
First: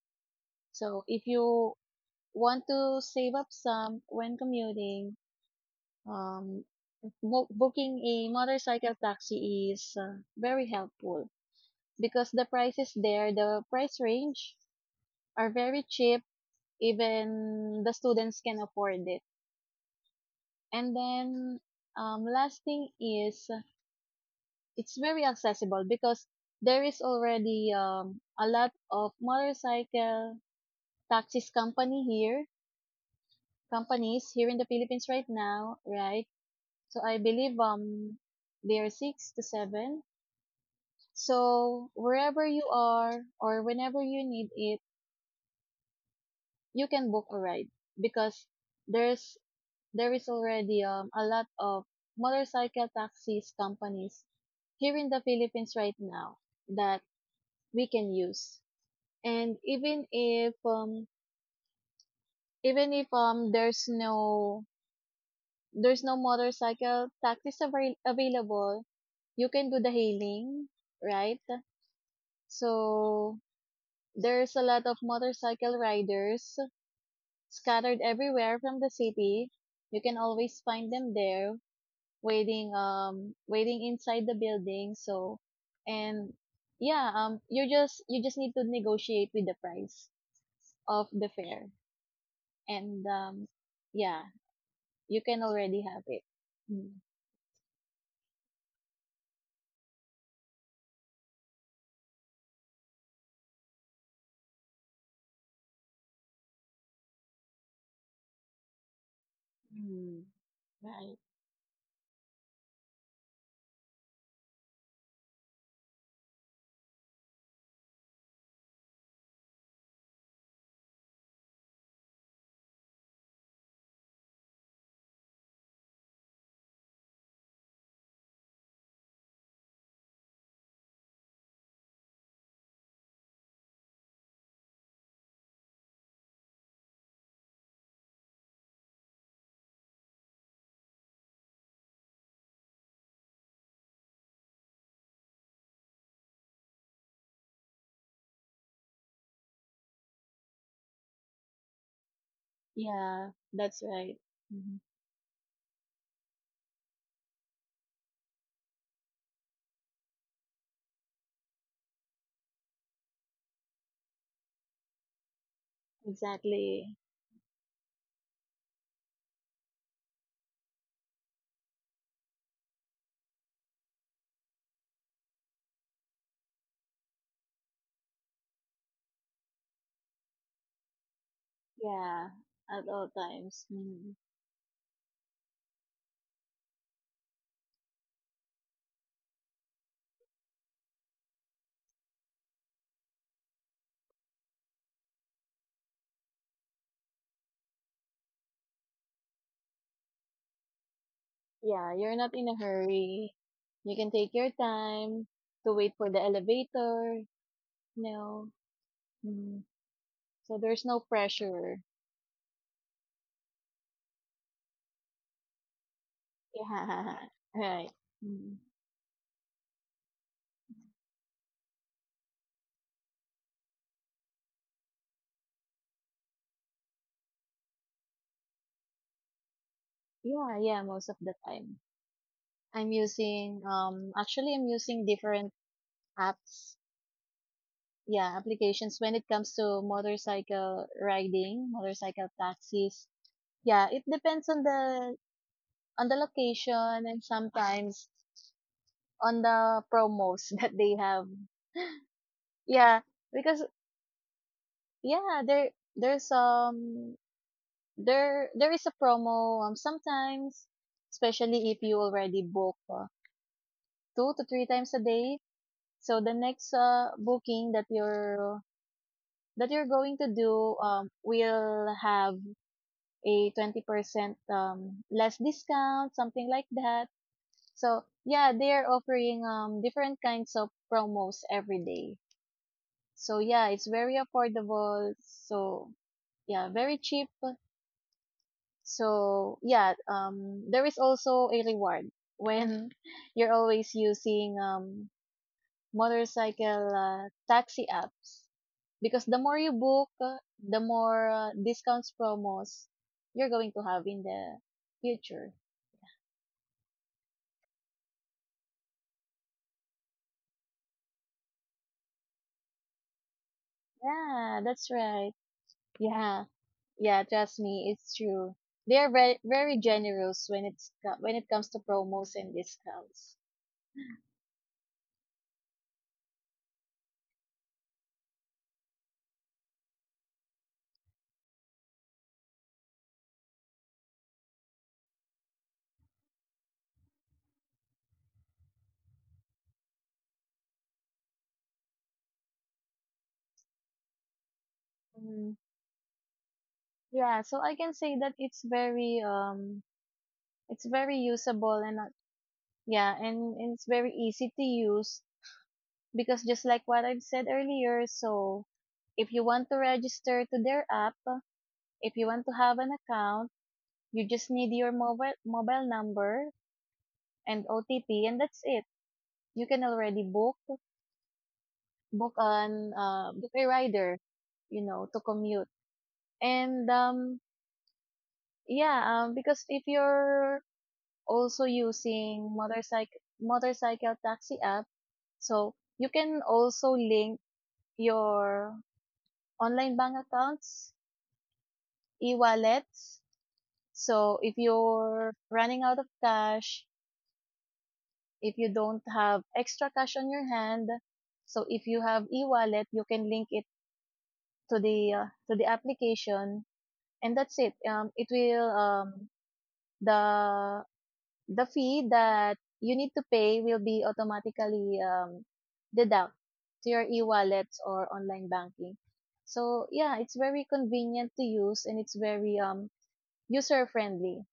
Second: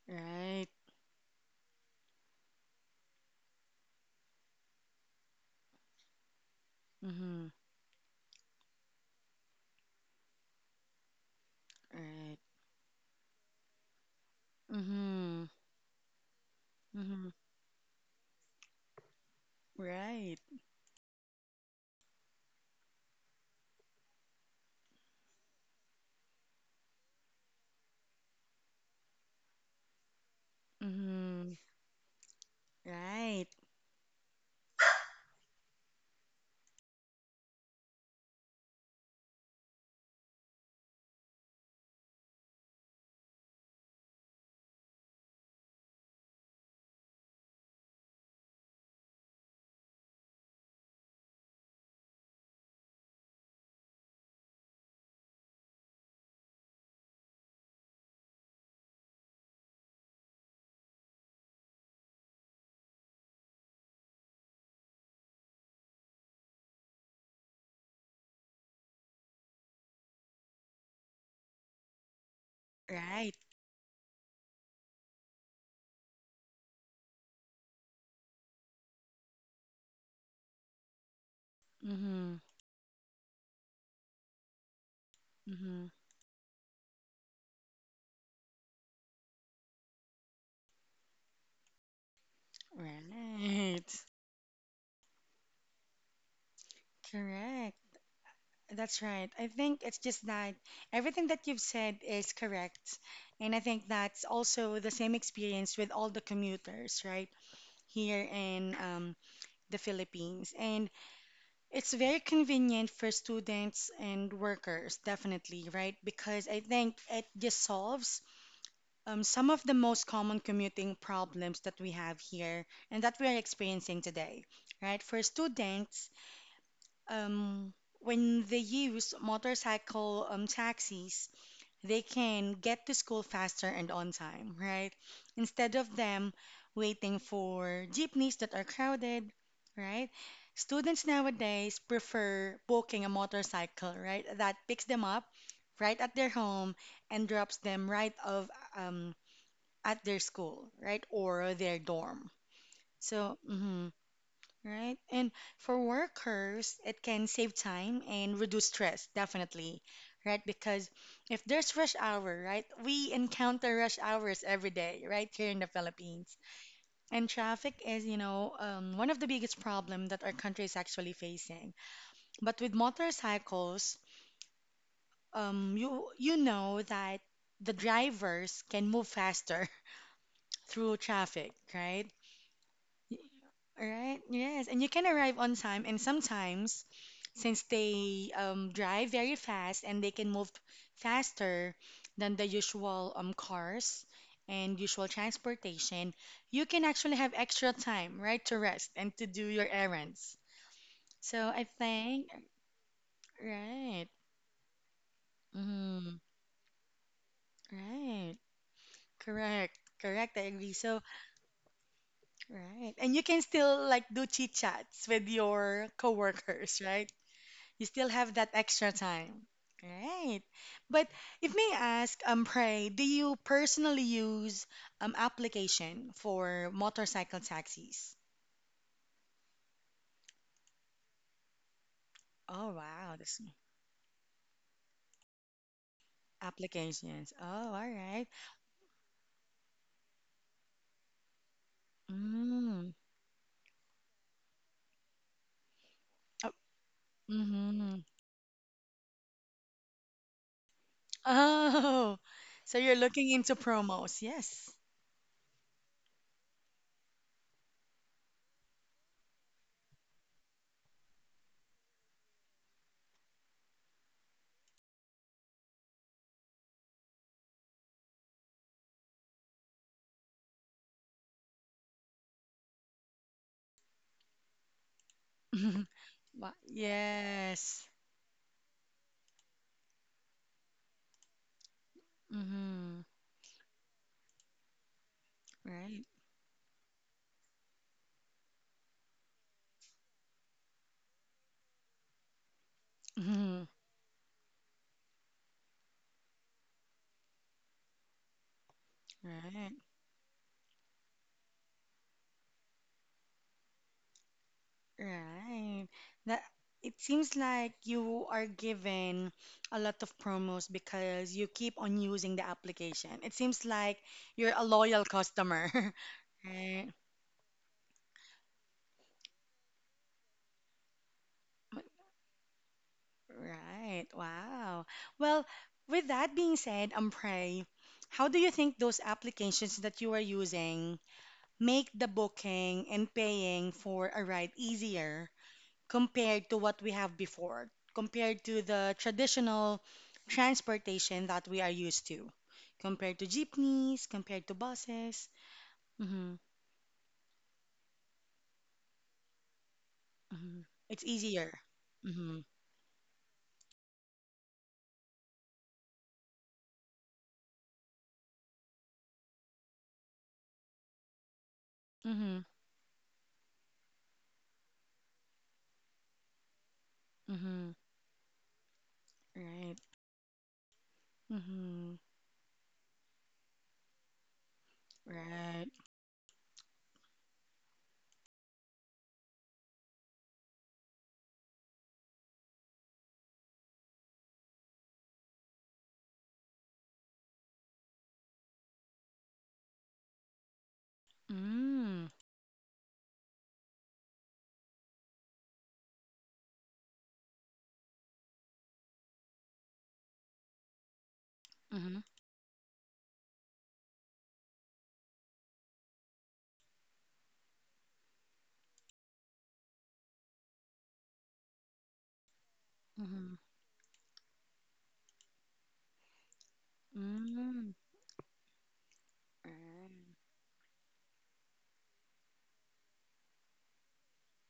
Right. So if you want to save up some when commuting, um Mm-hmm. booking a motorcycle taxi is very helpful because Right. the prices there, the price range Mm-hmm. are very cheap. Mm-hmm. Even the students can afford it. Right. And then, last thing is it's very accessible because there is already a lot of motorcycle taxis Mm-hmm. company here, Right. companies here in the Philippines right now, right? So I believe there are six to seven. So, wherever you are or whenever you need it, you can book a ride because there's there is already a lot of motorcycle taxis companies here in the Philippines right now that we can use. And even if there's no motorcycle taxis available, you can do the hailing, right? Right. So there's a lot of motorcycle riders scattered everywhere from the city. You can always find them there, Mm-hmm. waiting inside the building. So, Mm-hmm. and yeah, you just need to negotiate with the price of the fare, and Right. yeah, you can already have it. Mm. Correct. That's right. I think it's just that everything that you've said is correct. And I think that's also the same experience with all the commuters, right? Here in the Mm, Philippines. And right. it's very convenient for students and workers, definitely, right? Because I think it just solves some of the most common commuting problems that we have here and that we are experiencing today, right? For students, um, when they use motorcycle taxis, they can get to school faster and on time, right? Instead of them waiting for jeepneys that are crowded, right? Students nowadays prefer booking a motorcycle, right? That picks them up right at their home and drops them right off um, at their school, right, or their dorm. Yeah, So, that's mhm, right. Mhm. right? And for workers, it can save time and reduce stress, definitely, right? Because if there's rush hour, right, we encounter rush hours every day, right, here in the Philippines. Exactly. And traffic is, you know, one of the biggest problem that our country is actually facing. But with motorcycles, you know that the drivers can move faster through traffic, right? Yeah, at all times. All Mm. right. Yes, and you can arrive on time. And sometimes, since they drive very fast and they can move faster than the usual cars and usual transportation, you can actually have extra time, right, to rest and to do your errands. So I Yeah, you're not think, in a hurry. You can right. take your time to wait for the Mm, elevator. right. No. Mm. Correct. Correct. I So agree. there's no So, pressure. right. And you can still like do chit chats with your coworkers, Yeah. right? Right. You still have Mm. that extra time. Right. But if may ask, Pray, do you personally use application for motorcycle taxis? Yeah, yeah, most of the time. Oh I'm wow, this using actually I'm using different apps. applications. Oh, all right. Yeah, applications when it comes to motorcycle riding, motorcycle Mm. taxis. Yeah, it depends on the Oh, location and hmm. sometimes on the promos that they have. Oh, so Yeah, you're looking into because promos. Yes. yeah, there there's there there is a promo sometimes, especially if you already book two to three times a day. So the next booking that you're going to do will have a 20% less discount, something Wa- like that. Yes. So yeah, they're offering different kinds of promos every day. Mm-hmm. So yeah, it's very affordable. So Right. yeah, very cheap. So yeah, there is also a reward when you're Mm-hmm. always using motorcycle taxi apps because the more you Right. book, the more discounts promos you're going to have in the future. Right. That it seems like you are given a lot of promos because you keep on using the application. It seems like you're Yeah, a that's loyal right. customer. Yeah, Right. yeah, trust me, it's true. They are very very generous when when it comes to promos and discounts. Right. Wow. Well, with that being said, Pray, how do you think those applications that you are using make the booking and paying for a ride easier compared to what we have before, compared to the traditional transportation that we are used to, compared to jeepneys, compared to buses. Mm, Mm-hmm, yeah, so I can say that it's very mm-hmm. it's It's very easier. usable and not Mm-hmm, yeah, and it's very easy to use because just like what I've said earlier, so if you want to register to their app, if you want mm-hmm, to have an account, you just need your mobile number and mm-hmm. OTP, and that's it. You can Right. already Mm-hmm, book an book a rider, you know, to commute. right. And yeah, because if you're also using motorcycle taxi app. So you can also link your online bank accounts, Mm, e-wallets. So if you're running out of cash, if you don't have extra cash on your hand, so if you mm-hmm, have e-wallet, you can link it to the application, and that's it. It will the the fee that you need to mm-hmm, pay will be automatically deduct to your mm, e-wallets or online banking. So right, yeah, it's very convenient to use and it's very user friendly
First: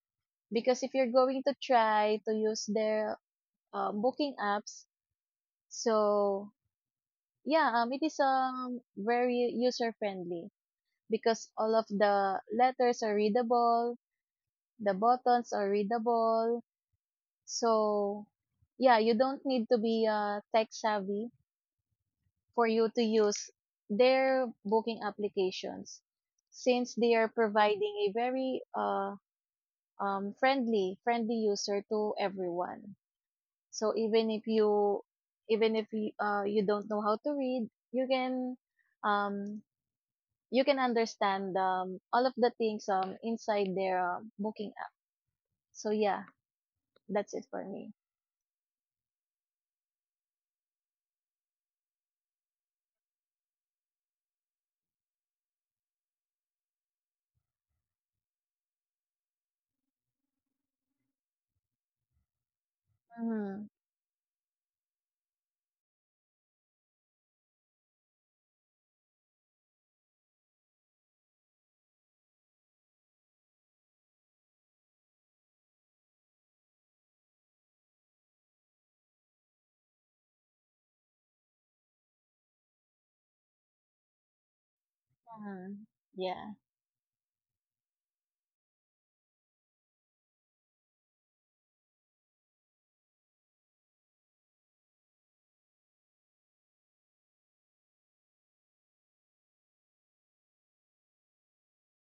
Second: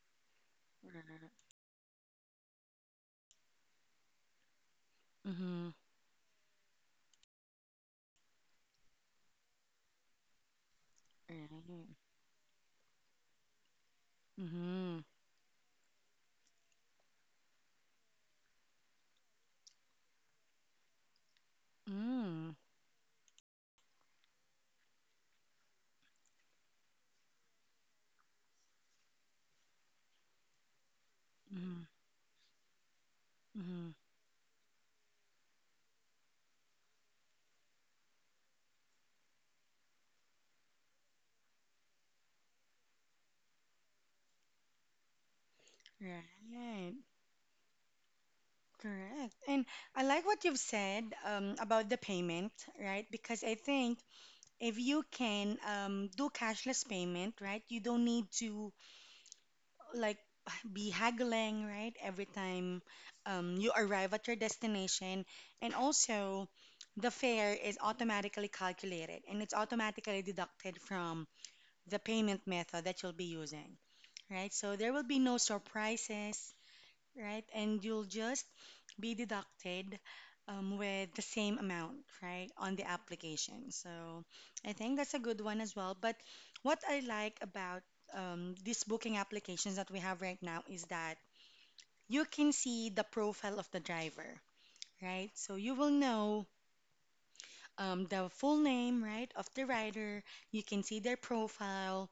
because if you're right. going to try to use their booking apps, Mm-hmm, so yeah, it is very user friendly because all of right. the letters are readable, the Mm-hmm, buttons are readable. So, yeah, you don't need to be tech savvy mm, for you to use their booking applications since they are providing a very friendly mm-hmm, user to everyone. So mm, even if you, you don't know how to read, um, you can understand all of the things inside their booking app. So yeah, right. that's it for me. Correct. And I like what you've said about the payment, right? Because I think if you can do cashless payment, right, you don't need to like be haggling, right, every time Mm-hmm. you arrive at your destination. And also, the fare is automatically calculated and it's automatically deducted from the payment method that you'll be using, right? So there will be no surprises, right? And you'll just be deducted with the same amount, right, on the application. So I think that's a good one as Hmm. well. But Yeah. what I like about these booking applications that we have right now is that you can see the profile of the driver, right? So you will know the full name, right, of the rider. You can see their profile,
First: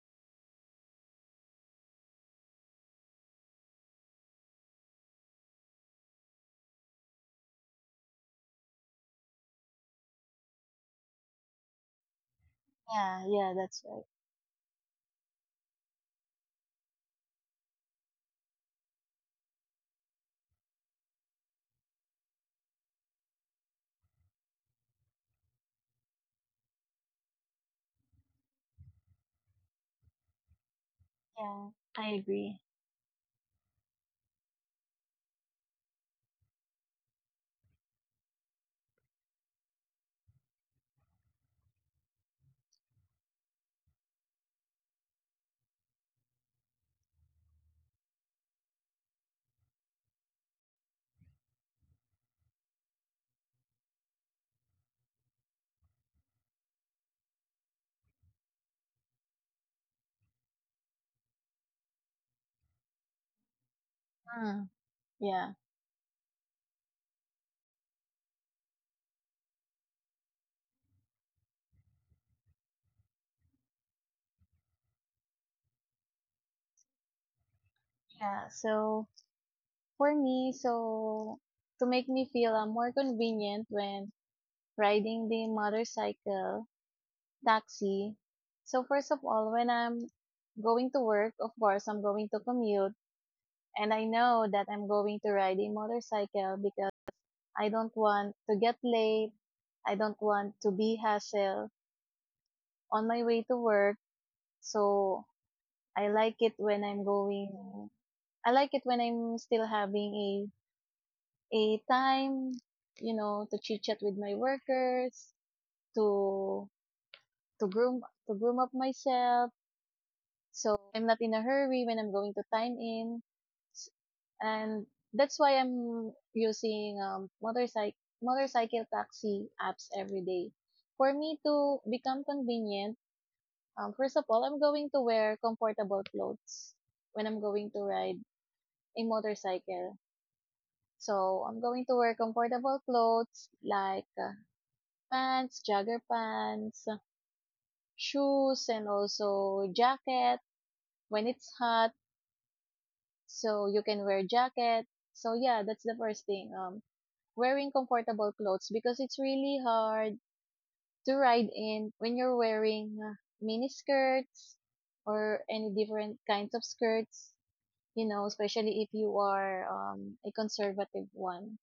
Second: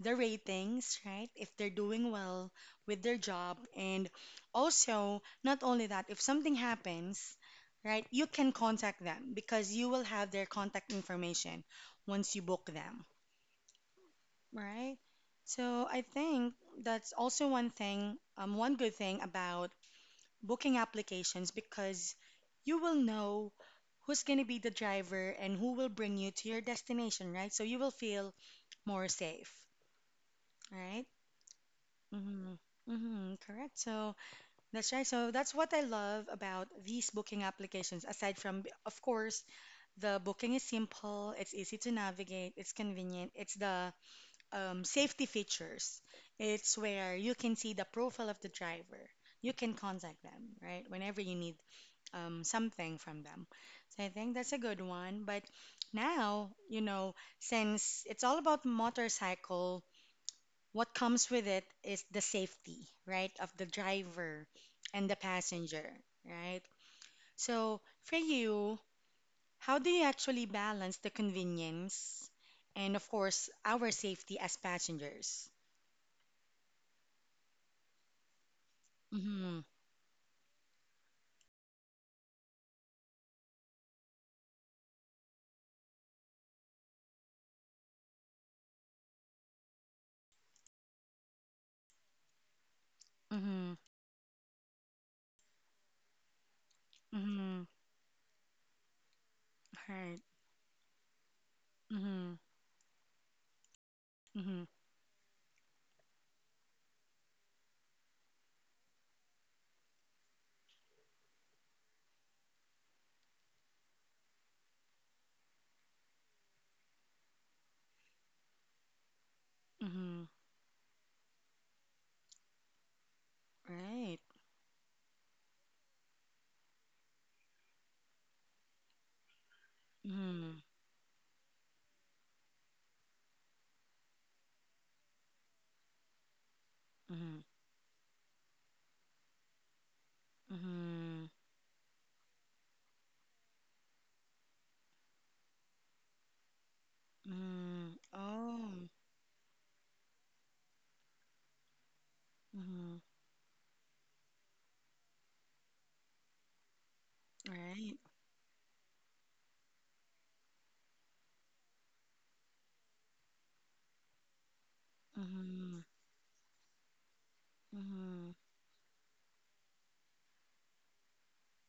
the ratings, right? If they're doing well with their job. And also, not only that, if something happens, right, you can contact them because you will have their contact information once you book them, Yeah, yeah, that's right. right? So I think that's also one thing, one good thing about booking applications because you will know who's going to be the driver and who will bring you to your destination, right? So you will feel more safe, right? Yeah, I Mm-hmm. agree. Mm-hmm. Correct. So that's right. So that's what I love about these booking applications. Aside from, b- of course, the booking is simple, it's easy to navigate, it's convenient, it's the safety features. It's where you can see the profile of the driver. You can contact them, right? Whenever you need something from them. So I think that's a good one. But now, you know, since it's all about motorcycle, what comes with it is the safety, right, of the driver Mm, and the yeah, passenger, right? So, for you, how do you actually balance the convenience and, of course, our safety as passengers? yeah. So Mm-hmm, for me, so to make me feel more convenient when riding the motorcycle taxi. So first of all, when I'm going to work, of course, I'm going to commute, mm-hmm, and I know that I'm going to ride a motorcycle because mm-hmm, I don't want to get late. I right, don't want to be hassled mm-hmm, on my way to work. mm-hmm, So I like it when I'm going I like it when I'm still having a time, you know, to chit chat with my workers, to to groom up myself. mm-hmm, So I'm not in a hurry when I'm going to time in, S- right, and that's why I'm using motorcycle taxi apps every mm-hmm, day. For me to become convenient, first of all, I'm going to wear comfortable clothes when mm-hmm, I'm going to ride a motorcycle. mm-hmm, So I'm going to wear comfortable clothes like pants, jogger pants, mm-hmm, shoes, oh, and also jacket when it's hot. mm-hmm, So you can wear jacket. So yeah, that's the first thing. Wearing right, comfortable clothes because it's really hard to ride in when you're wearing mini skirts or any mm-hmm, different kinds of skirts. You mm-hmm, know, especially if you are a conservative one.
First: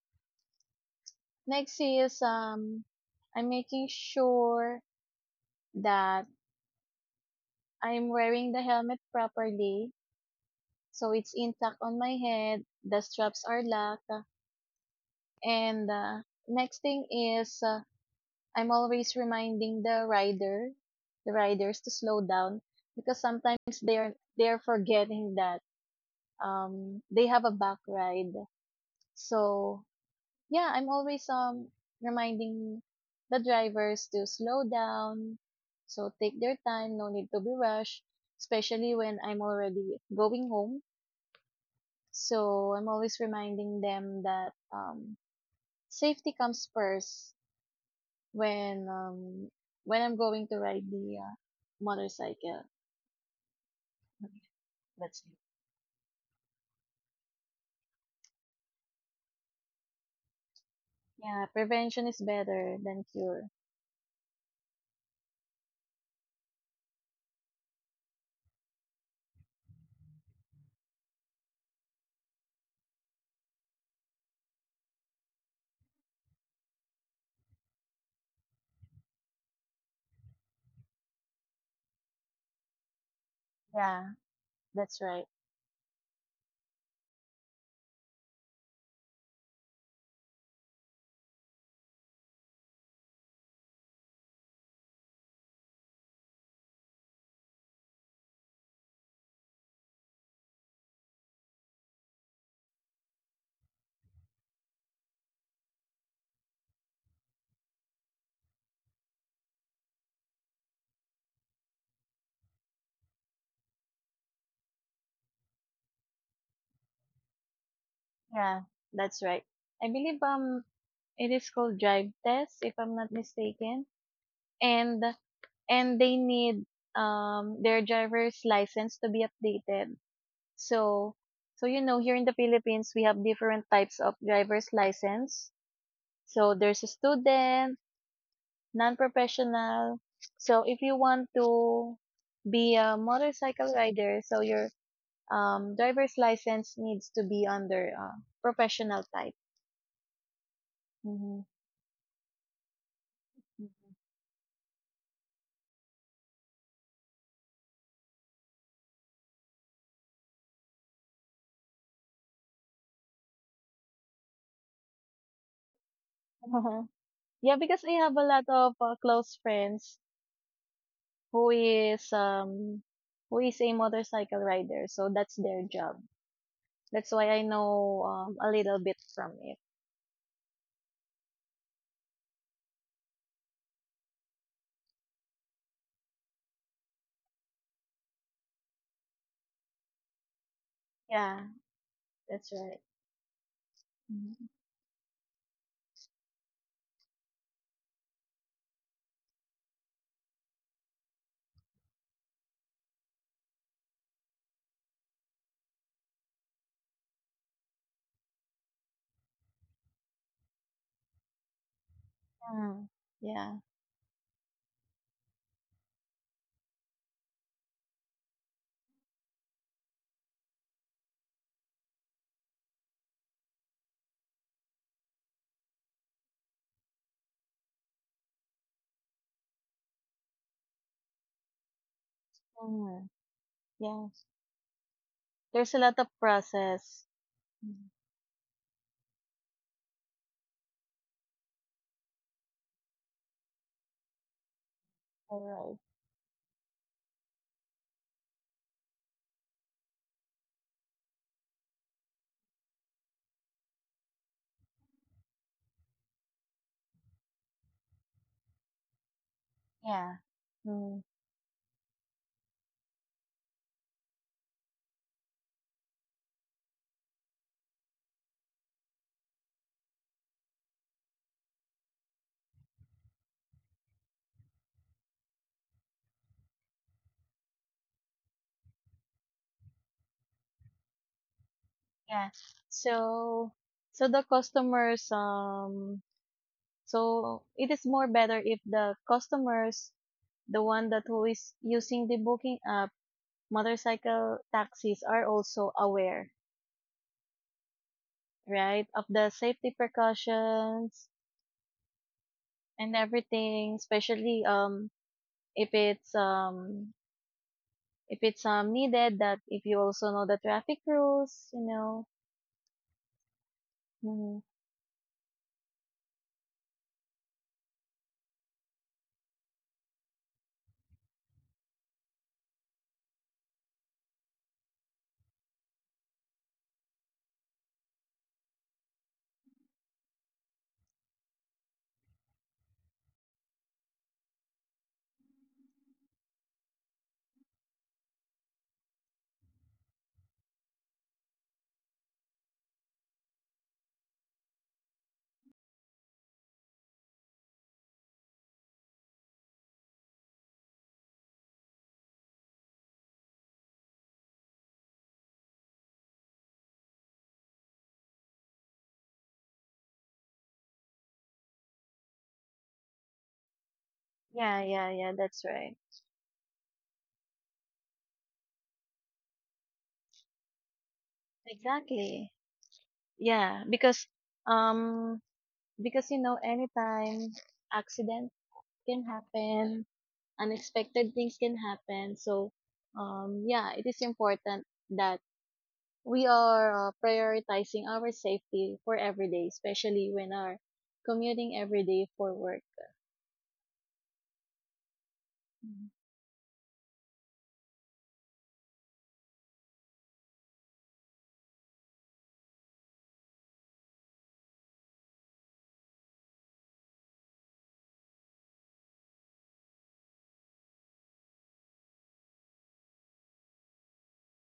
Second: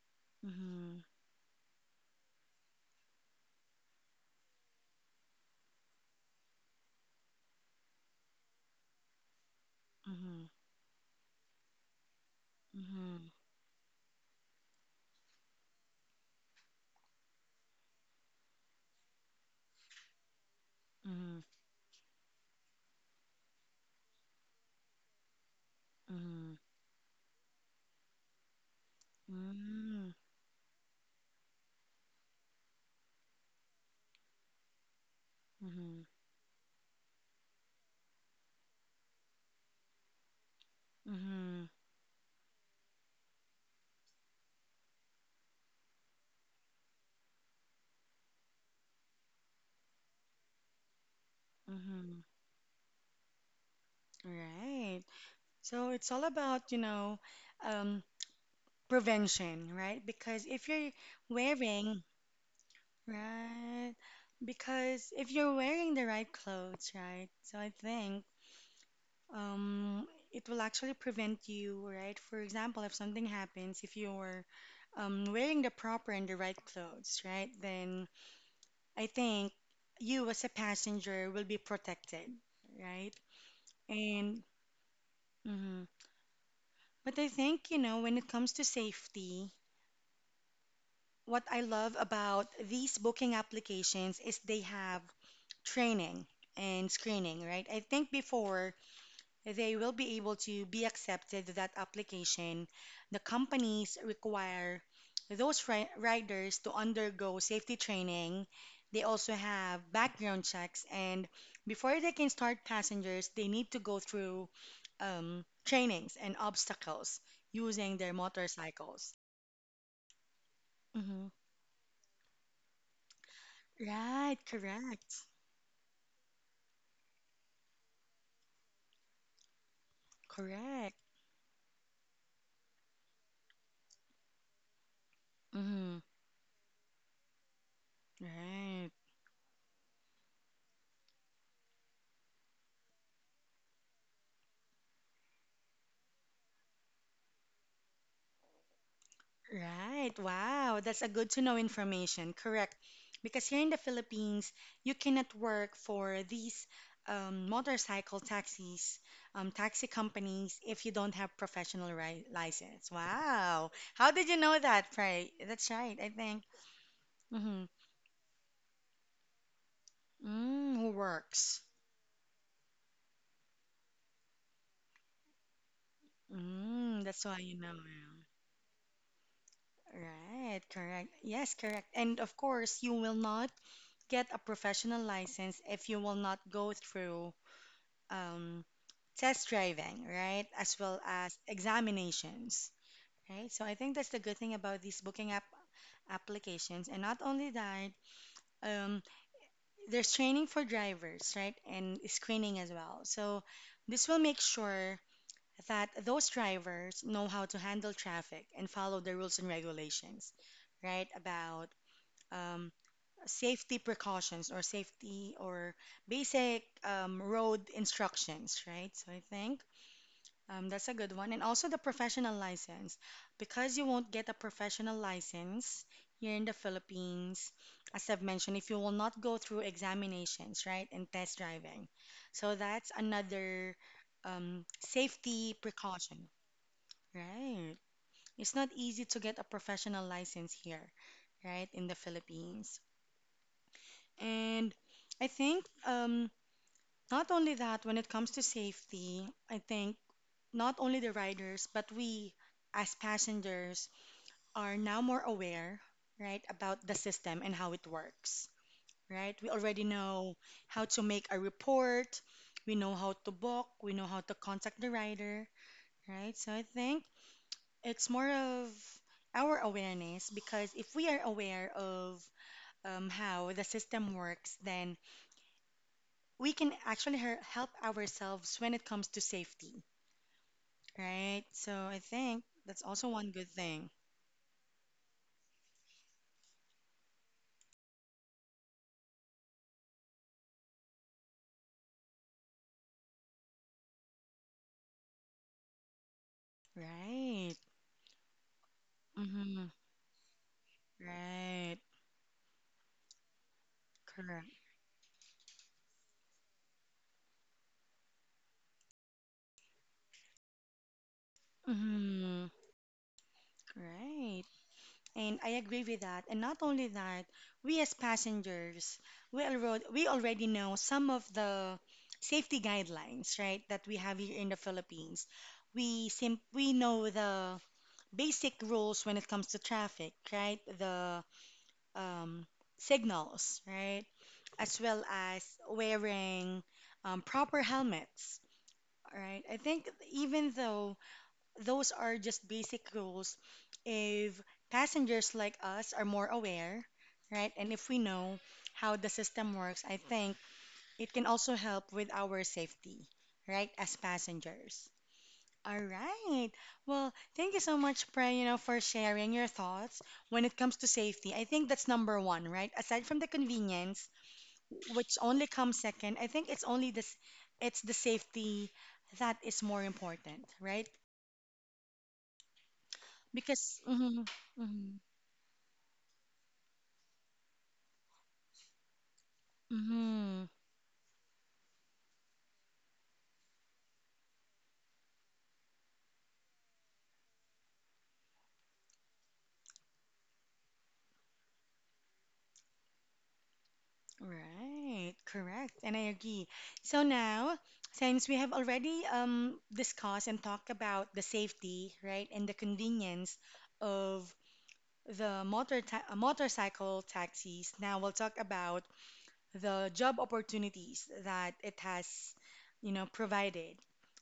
mm-hmm, Next is I'm making sure that I'm wearing the helmet properly mm-hmm, so it's intact on my head, the mm-hmm. straps are locked, and next thing is I'm always reminding the rider, the Mhm, riders to slow down because sometimes they're forgetting that mhm, they have a back ride. So mm, yeah, I'm always reminding the drivers to slow down, so mhm, take their time, no need to be rushed, especially when I'm already going home. mhm, So I'm always reminding them that safety comes first when um when I'm going to ride the mhm. motorcycle. Okay, Right. that's it. So it's all about, you know, um, prevention, right? Because if you're Yeah, wearing, prevention is better than cure. right, because if you're wearing the right clothes, right, so I think it will actually prevent you, right? For example, if something happens, if you're wearing the proper and the right clothes, right, then I think you as a passenger will be protected, right? Yeah, And that's right. mhm. But I think, you know, when it comes to safety, what I love about these booking applications is they have training and screening, right? I think before they will be able to be accepted to that application. The companies require those riders to undergo safety training. They also have background checks, and before they can start passengers, they need to go through trainings and obstacles using their Yeah, motorcycles. that's right. I believe it Hmm. is called drive test, if I'm not mistaken. Right, And correct, and they need their driver's license to be updated. correct. So so you know here in the Philippines we have different types of driver's license. Hmm. So there's a student, Right. non-professional. So if you want to be a motorcycle rider, so your driver's license needs to be under professional type. Right. Wow. That's a good Mm-hmm. to know information. Correct. Because here in the Philippines, you cannot work for these motorcycle taxis, taxi companies if you don't have professional ri license. Wow. How did you know that, Pray? That's right, I think. Yeah, Mm-hmm. because I have a lot of close friends Mm, who who works? is um who is a motorcycle rider, so that's their job. That's Mm, why that's I why you know. know a little bit from it. Yeah. Right. Correct. Yes, correct. And of course, you will not get a professional license if you will not go through um, test driving, right? As well Yeah, as that's examinations, right. right? So I think that's the good Mhm. thing about these booking applications. And not only that, um, there's training for drivers, right? And screening as well. So this will make sure that those drivers know how to handle traffic and follow the rules and regulations, right? About um, Mm, yeah. safety precautions or safety or basic road instructions, right? So I think that's a good one. And also the professional license. Because you won't get a professional license here in the Philippines, as I've mentioned, if you will not go through examinations, right, and test driving. So that's Mm, another yeah. Safety There's a lot of precaution, process. Mm, right? It's not easy to get a professional license here, right, in the Philippines. And I all think right. Not only that, when it comes to safety, I think not only the riders, but we as passengers are now more aware, right, about the system and how it works, right? We already Yeah. know how Mm, to make a report, we know how to book, we know how to contact the rider, right? So I think it's more of our awareness, because if we are aware of how the system works, then we can actually help ourselves when it comes to safety, right? So I yeah. think that's also one So good thing. so the customers so it is more better if the customers the one that who is using the booking app motorcycle taxis are also aware, Right. right, of the Mm-hmm. safety precautions Right. and everything, especially Correct. If it's um if it's needed that if you also know the traffic rules, you know. Mm-hmm. Hmm. Right. And I agree with that. And not only that, we as passengers, we already know some of the safety guidelines, right, that we have here in the Philippines. We know the basic rules when it comes to traffic, right? The um, signals, right? As well as wearing proper helmets. All right. I think even though those are just basic rules, if passengers like us are more aware, right, and if we know how the system works, I think it can also help with our safety, right, as passengers. All right. Well, thank you so much, Prey, you know, for sharing your thoughts when it comes to safety. I think that's number one, right? Aside from the convenience, Yeah, yeah, yeah, which that's only right. comes second, I think it's only this it's the safety that is more important, right? Exactly. Yeah, Because mhm, um because you know anytime accident can happen, mhm, unexpected things can happen. So yeah, it is important that we are prioritizing our safety for every day, especially when are commuting every day for work. right, correct. Mhm. And I agree. So now, since we have already discussed and talked about the safety, right, and the convenience of the motorcycle taxis, now we'll talk about the job opportunities that it has, you know, provided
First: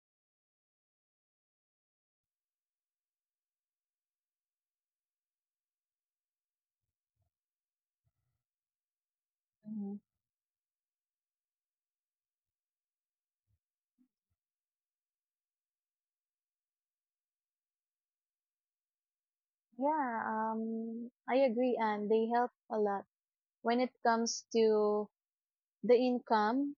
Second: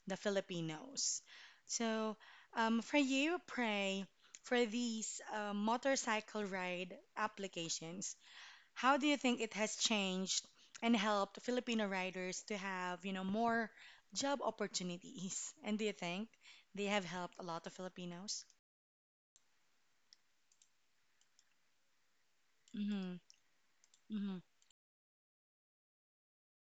the Filipinos. So, for you, Pray, for these motorcycle ride applications, how do you think it has Mhm. changed and helped Filipino riders to have, you know, more job opportunities? And do you think they have helped a lot of Filipinos? Yeah, I agree, and they help a lot Mm-hmm, when it mm-hmm, comes to the income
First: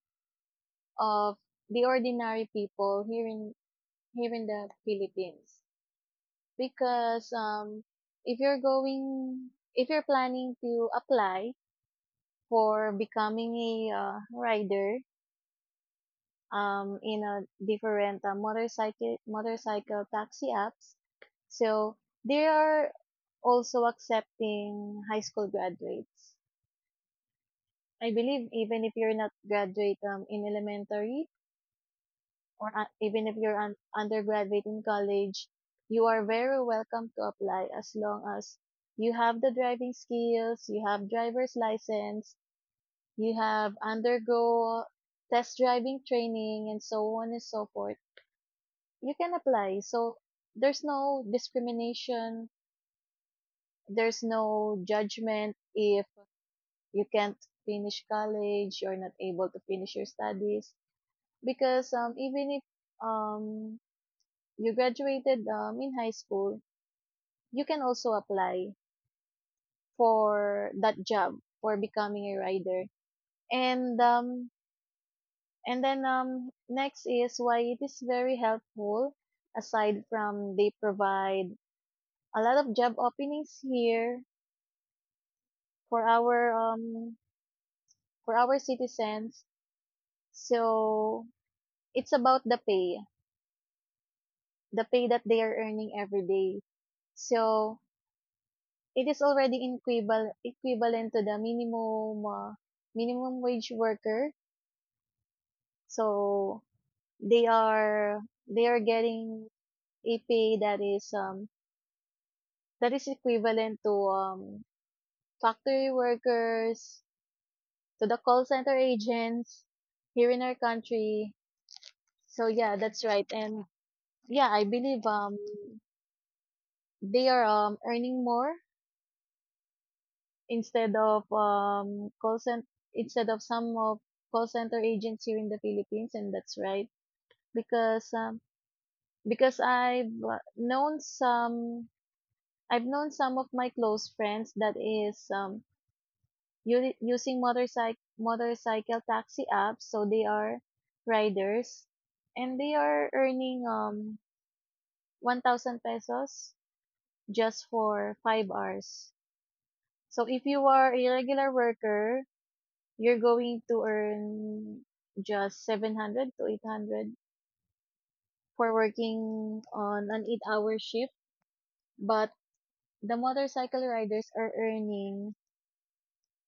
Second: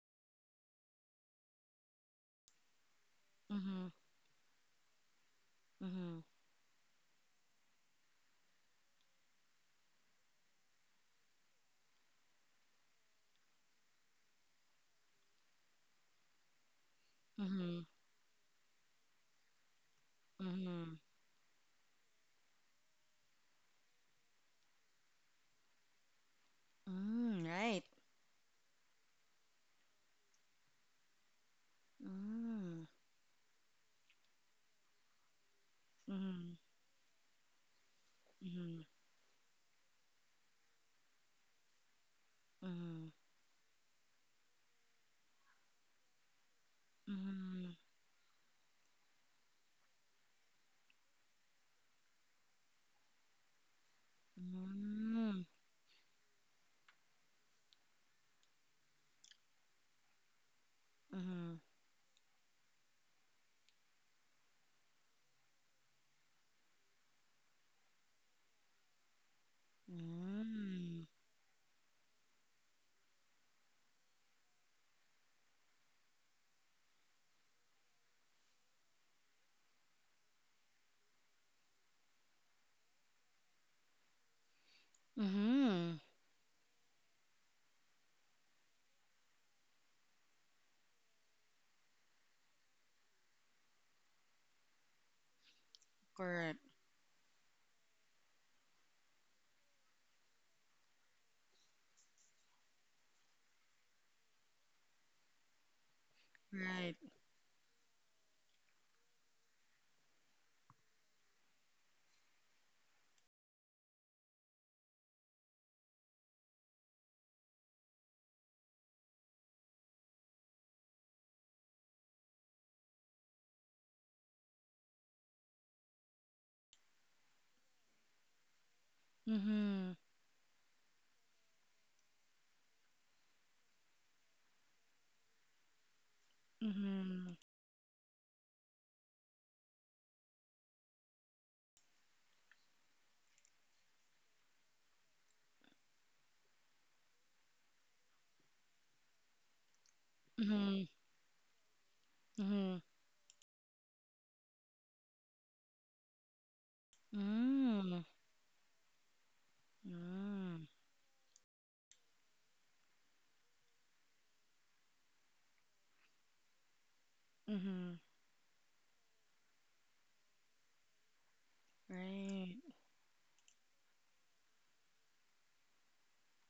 of the ordinary people mm-hmm, here in the Philippines. mm-hmm, Because if you're going, if you're planning to apply for becoming a rider, in a mm-hmm, different motorcycle taxi apps. mm-hmm. So they are also accepting high school graduates. mm, right. I believe even if you're not graduate in elementary or Mm. even if you're an undergraduate in college, you are Mhm, very welcome to apply as long as mhm, you have the driving skills, you have driver's license, mhm, you have undergo test driving training and so on and so mhm, forth you can apply. So there's no discrimination, there's no judgment if you can't finish college, you're not able to finish your studies. mhm, Because even if um, you graduated in high school, you can also apply for that mhm, job for becoming a rider. And um, and then next is why it is very helpful aside from they provide a lot of job openings here mhm. mhm. for our um for our citizens. So it's about the pay that they are earning every Correct. day. So it is already equivalent to the minimum wage worker. So Right. they are they are getting a pay that is equivalent to factory workers, to the call center agents here in our country. So yeah, that's right. And yeah, I believe they are earning more Mhm, instead of call center instead of some of call center agents here in the Philippines, and that's right mhm, because um because I've known some of my close friends that is using motorcycle taxi apps, so they are mhm, riders and they mhm, are earning 1,000 pesos just mhm, for 5 hours. So if mhm. you are a regular worker, you're going to earn just 700 to 800 mhm. for working on an 8-hour shift, but Right. the motorcycle riders are earning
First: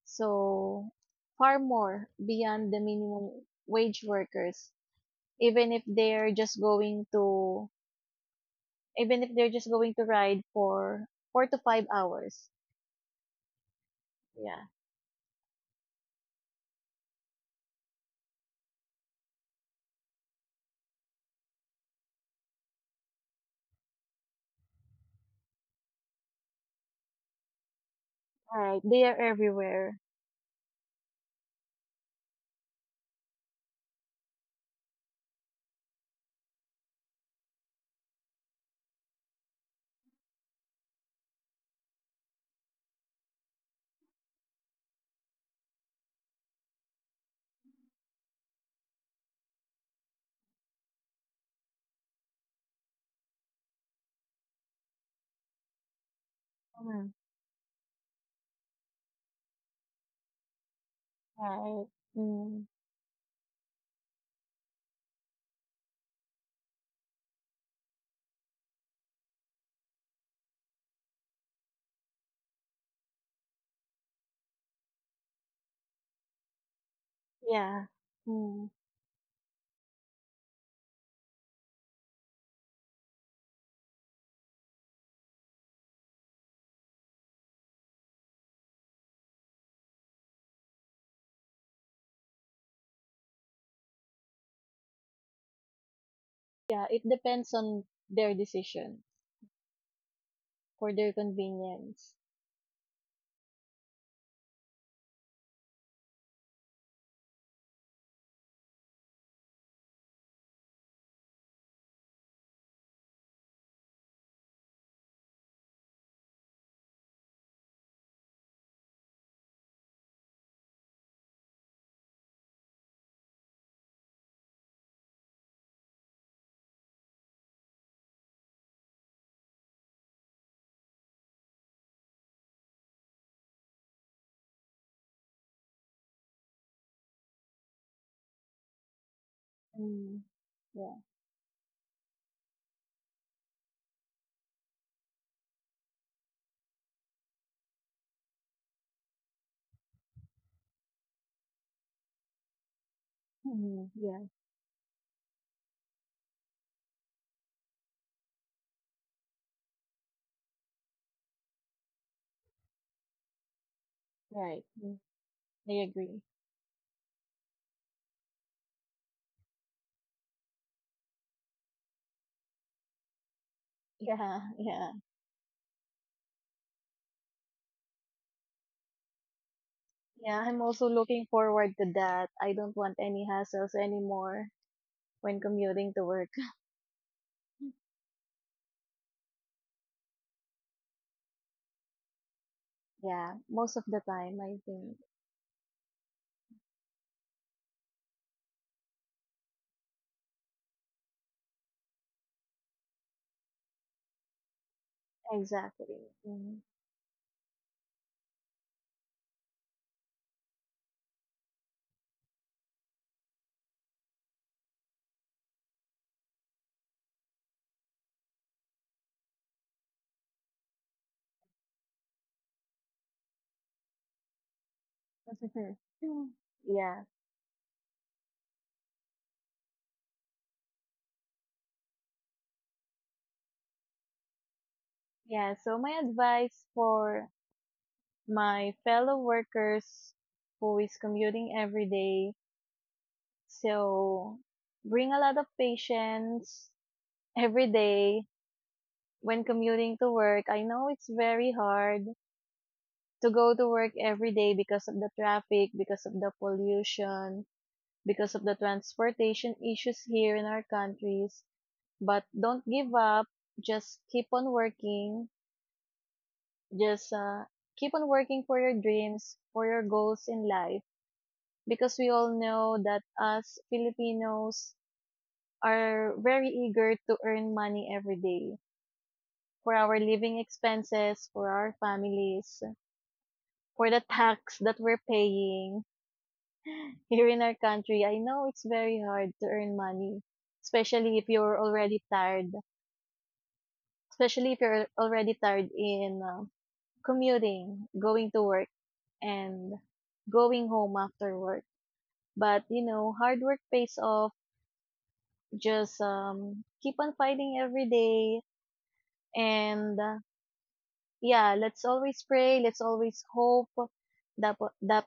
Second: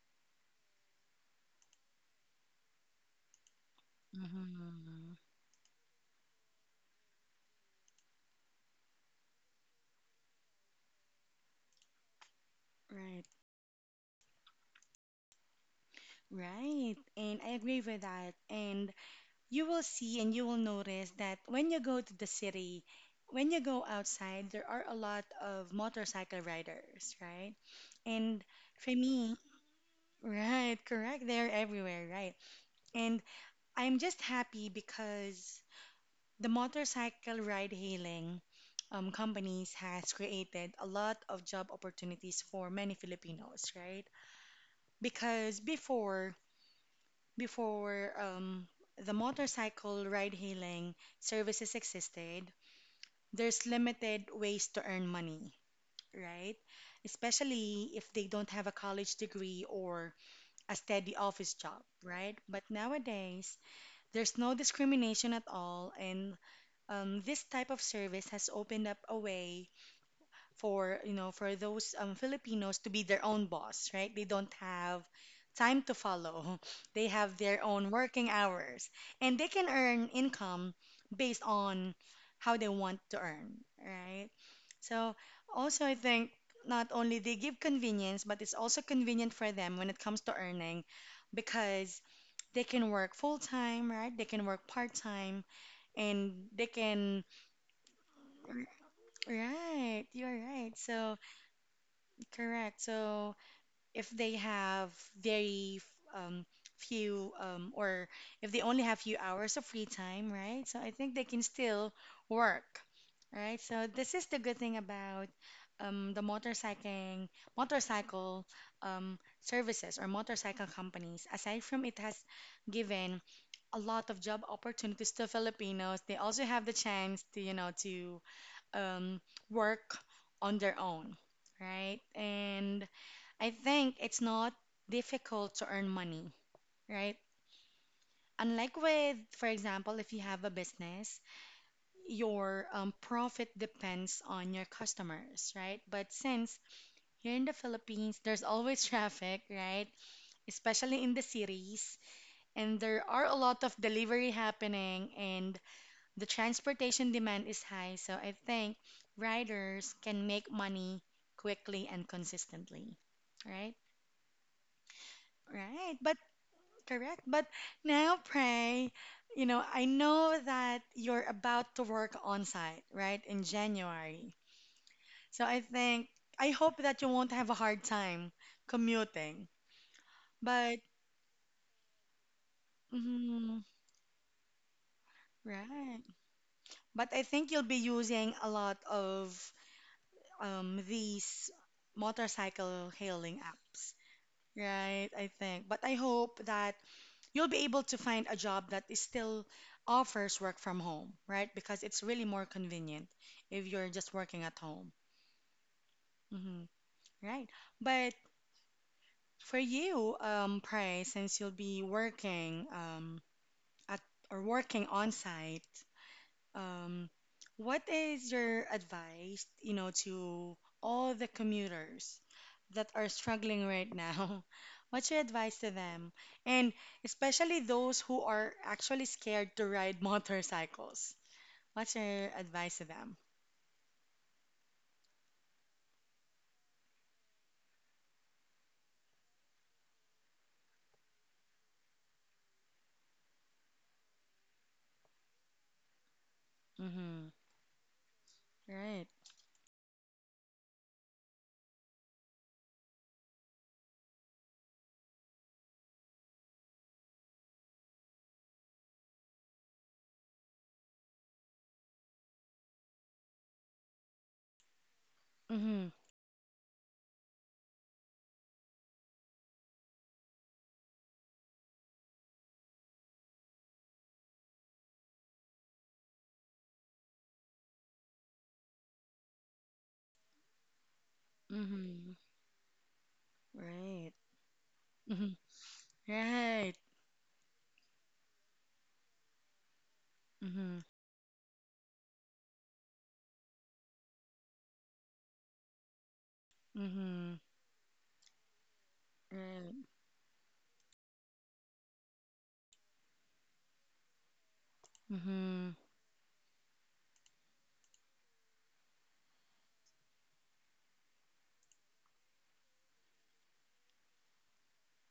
so far more beyond the minimum wage workers Mhm. even if they're just going to even if they're just going to ride for 4 to 5 hours. Right. Yeah. Right. And I agree with that. And you will see and you will notice that when you go to the city, when you go outside, there are a lot of motorcycle riders, right? And Right. for They are me, everywhere. right, correct, they're everywhere, right? And I'm just happy because the motorcycle ride hailing companies has created a lot of job opportunities for many Filipinos, right? Because before, Before the motorcycle ride-hailing services existed, there's limited ways to earn money, right? Mm, Especially if they don't have a college degree or a steady office job, right. right? Mm, But nowadays, there's no discrimination at all, and this type of service has opened up a way for you know for those Filipinos to be their own boss, right? They don't have time to follow. They have their yeah. own working Mm. hours, and they can earn income based on how they want to earn, right? So also I think not only they give convenience, but it's also convenient for them when it comes to earning because they can work full time, right? They can work part time and they Yeah, it can depends on their decision right, you're right. for their So convenience. correct. So if they have very um, few or if they only have few hours of free time, right? So I think they can still work, right? So this is the good thing about um, the motorcycling, motorcycle services or motorcycle companies. Aside from it has given a lot of job opportunities to Filipinos, they also have the chance to, you know, to um, work on their own, right? And I think it's not difficult to earn money, right? Unlike with, for example, if you Mm, have a yeah. business, your profit depends on your customers, right? But since here in the Philippines, there's always traffic, right? Especially in the cities, and there are a lot of delivery Yeah. happening, and the transportation demand is high, so I think riders can make money quickly and consistently. Right? Right. Mm, I Right. But agree. correct. But now, Pray, you know, I know that you're about to work on site, right, in January. Yeah. Yeah. So I think, I hope that you won't have a hard time commuting. Yeah. I'm But, also looking forward to that. I don't want any mm, hassles anymore when right. commuting to work. But I think you'll be using a lot of these motorcycle hailing Yeah. Most apps, of the time, I think. right? I think. But I hope that you'll be able to find a job that is still offers work from home, right? Because it's really more convenient if you're just working at home. Exactly. hmm Mm. right. But for you, Pray, since you'll be working at or working on site, Um, what is your advice, you know, to all the commuters that are struggling right now? What's your advice to them? Mm. And Yeah. especially those who are actually scared to ride motorcycles. What's your advice to them? Yeah. So my advice for my fellow workers who is commuting every day. So, bring a lot of patience Mm-hmm. every day Right. when commuting to work. I know it's very hard to go to work every day because of the traffic, because of the pollution, because of the transportation issues here in our countries. But don't give up. Just keep on working. Mm-hmm. Just keep on working for your dreams, for your goals in life. Because we all know that as Filipinos, are very eager to earn money every day for our living expenses, for our Mm-hmm. families, for Right. the tax that we're Mm-hmm. paying Right. here in our country. I know it's very hard to earn money, Mm-hmm. especially if you're already tired, especially if you're already tired in Mm-hmm. commuting, going to work, and Right. going home after work. But you know, hard work pays off. Mm-hmm. Just keep on fighting every day and yeah, let's always pray, let's always hope that that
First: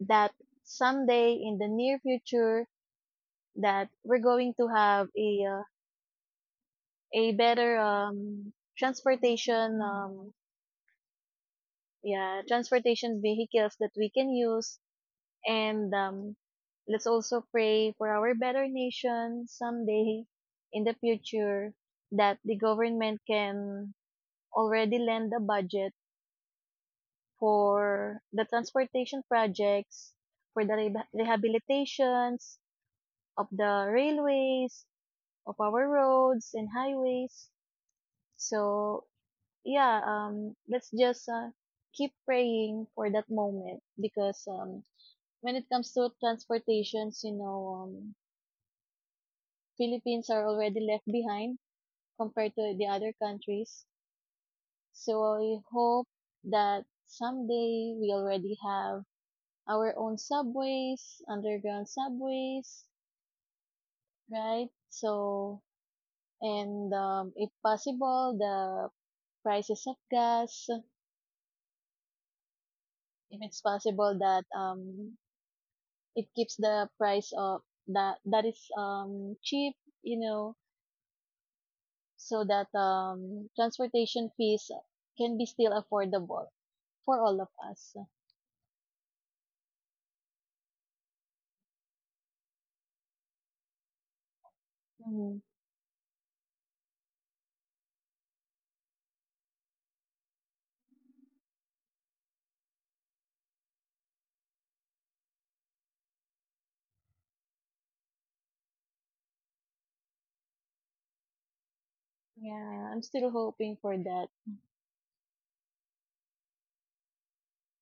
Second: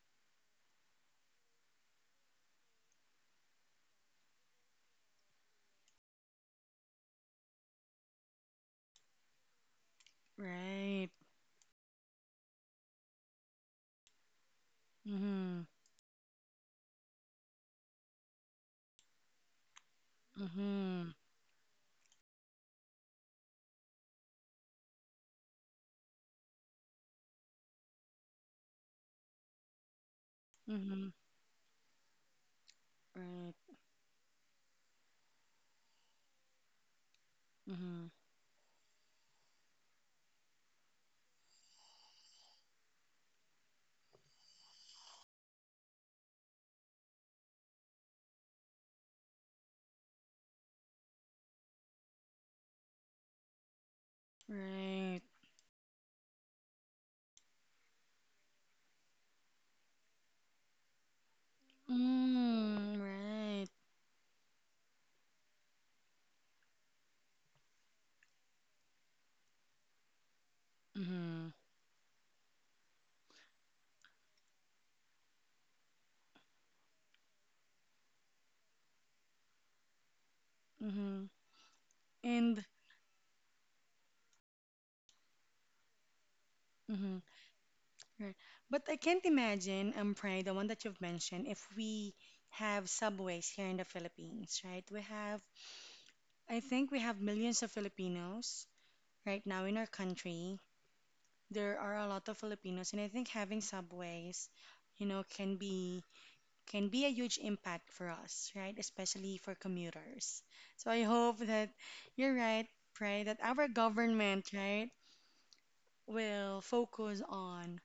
that someday in the near future that we're going to have a better transportation Right. yeah, transportation vehicles that we can use Mm-hmm. and let's also pray for our better nation someday in the Mm-hmm. future that the government can already lend a budget for the transportation projects, for the Mm-hmm. rehabilitations of Right. the railways, of our roads and highways. Mm-hmm. So, yeah, let's just keep praying for that moment because when it comes to transportations, you know, Philippines are already left behind compared to the other countries. So Right. I hope that someday we already have our own subways, underground subways, Mm, right. right? So, and if possible, the prices of gas, Mm-hmm. if it's possible that it keeps the price of that is cheap, you know, Mm-hmm. so And that transportation fees can be still affordable mm-hmm. for all of us. Right. But I can't imagine, Pray, the one that you've mentioned, if we have subways here in the Philippines, right? We Mhm. have, I think we have millions of Filipinos right now in our country. There are a lot of Filipinos, and I think having subways, you know, can be a huge impact for us, right? Especially for commuters. So I hope that you're right, Yeah, I'm right? still That our hoping for that. government, right, will focus on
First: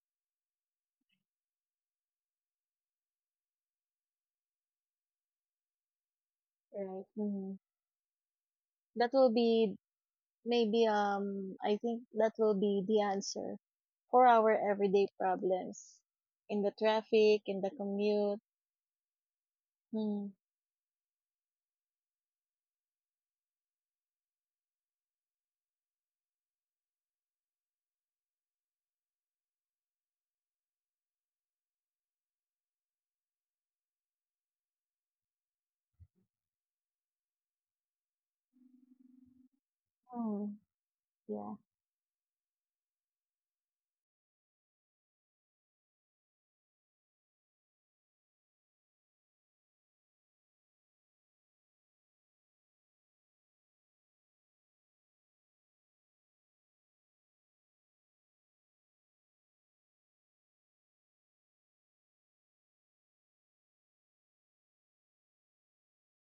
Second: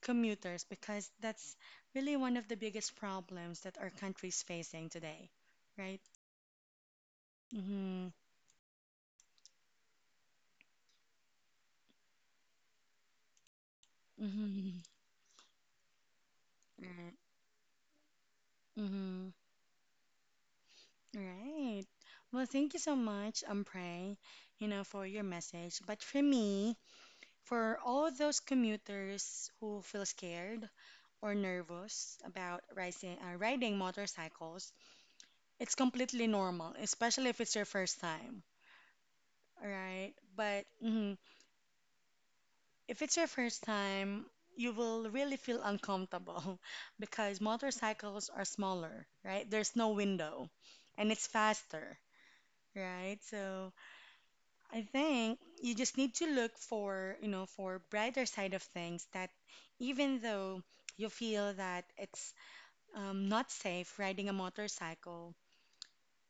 commuters because that's really one of the biggest problems that our country is facing today, right? Right. Mhm. Mm-hmm. That will be Maybe I think that will be the answer for our Mm-hmm. everyday problems in the Right. traffic, in the commute. Mm-hmm. Hmm. Right. Well, thank you so much, Ampre, you know, for your message. But for me, for all those commuters who feel scared or nervous about riding motorcycles, it's completely normal, especially if it's your first time, all right? Mm, But mhm, yeah. if it's your first time, you will really feel uncomfortable because motorcycles are smaller, right? There's no window and it's faster, right? So I think you just need to look for, you know, for brighter side of things that even though you feel that it's not safe riding a motorcycle,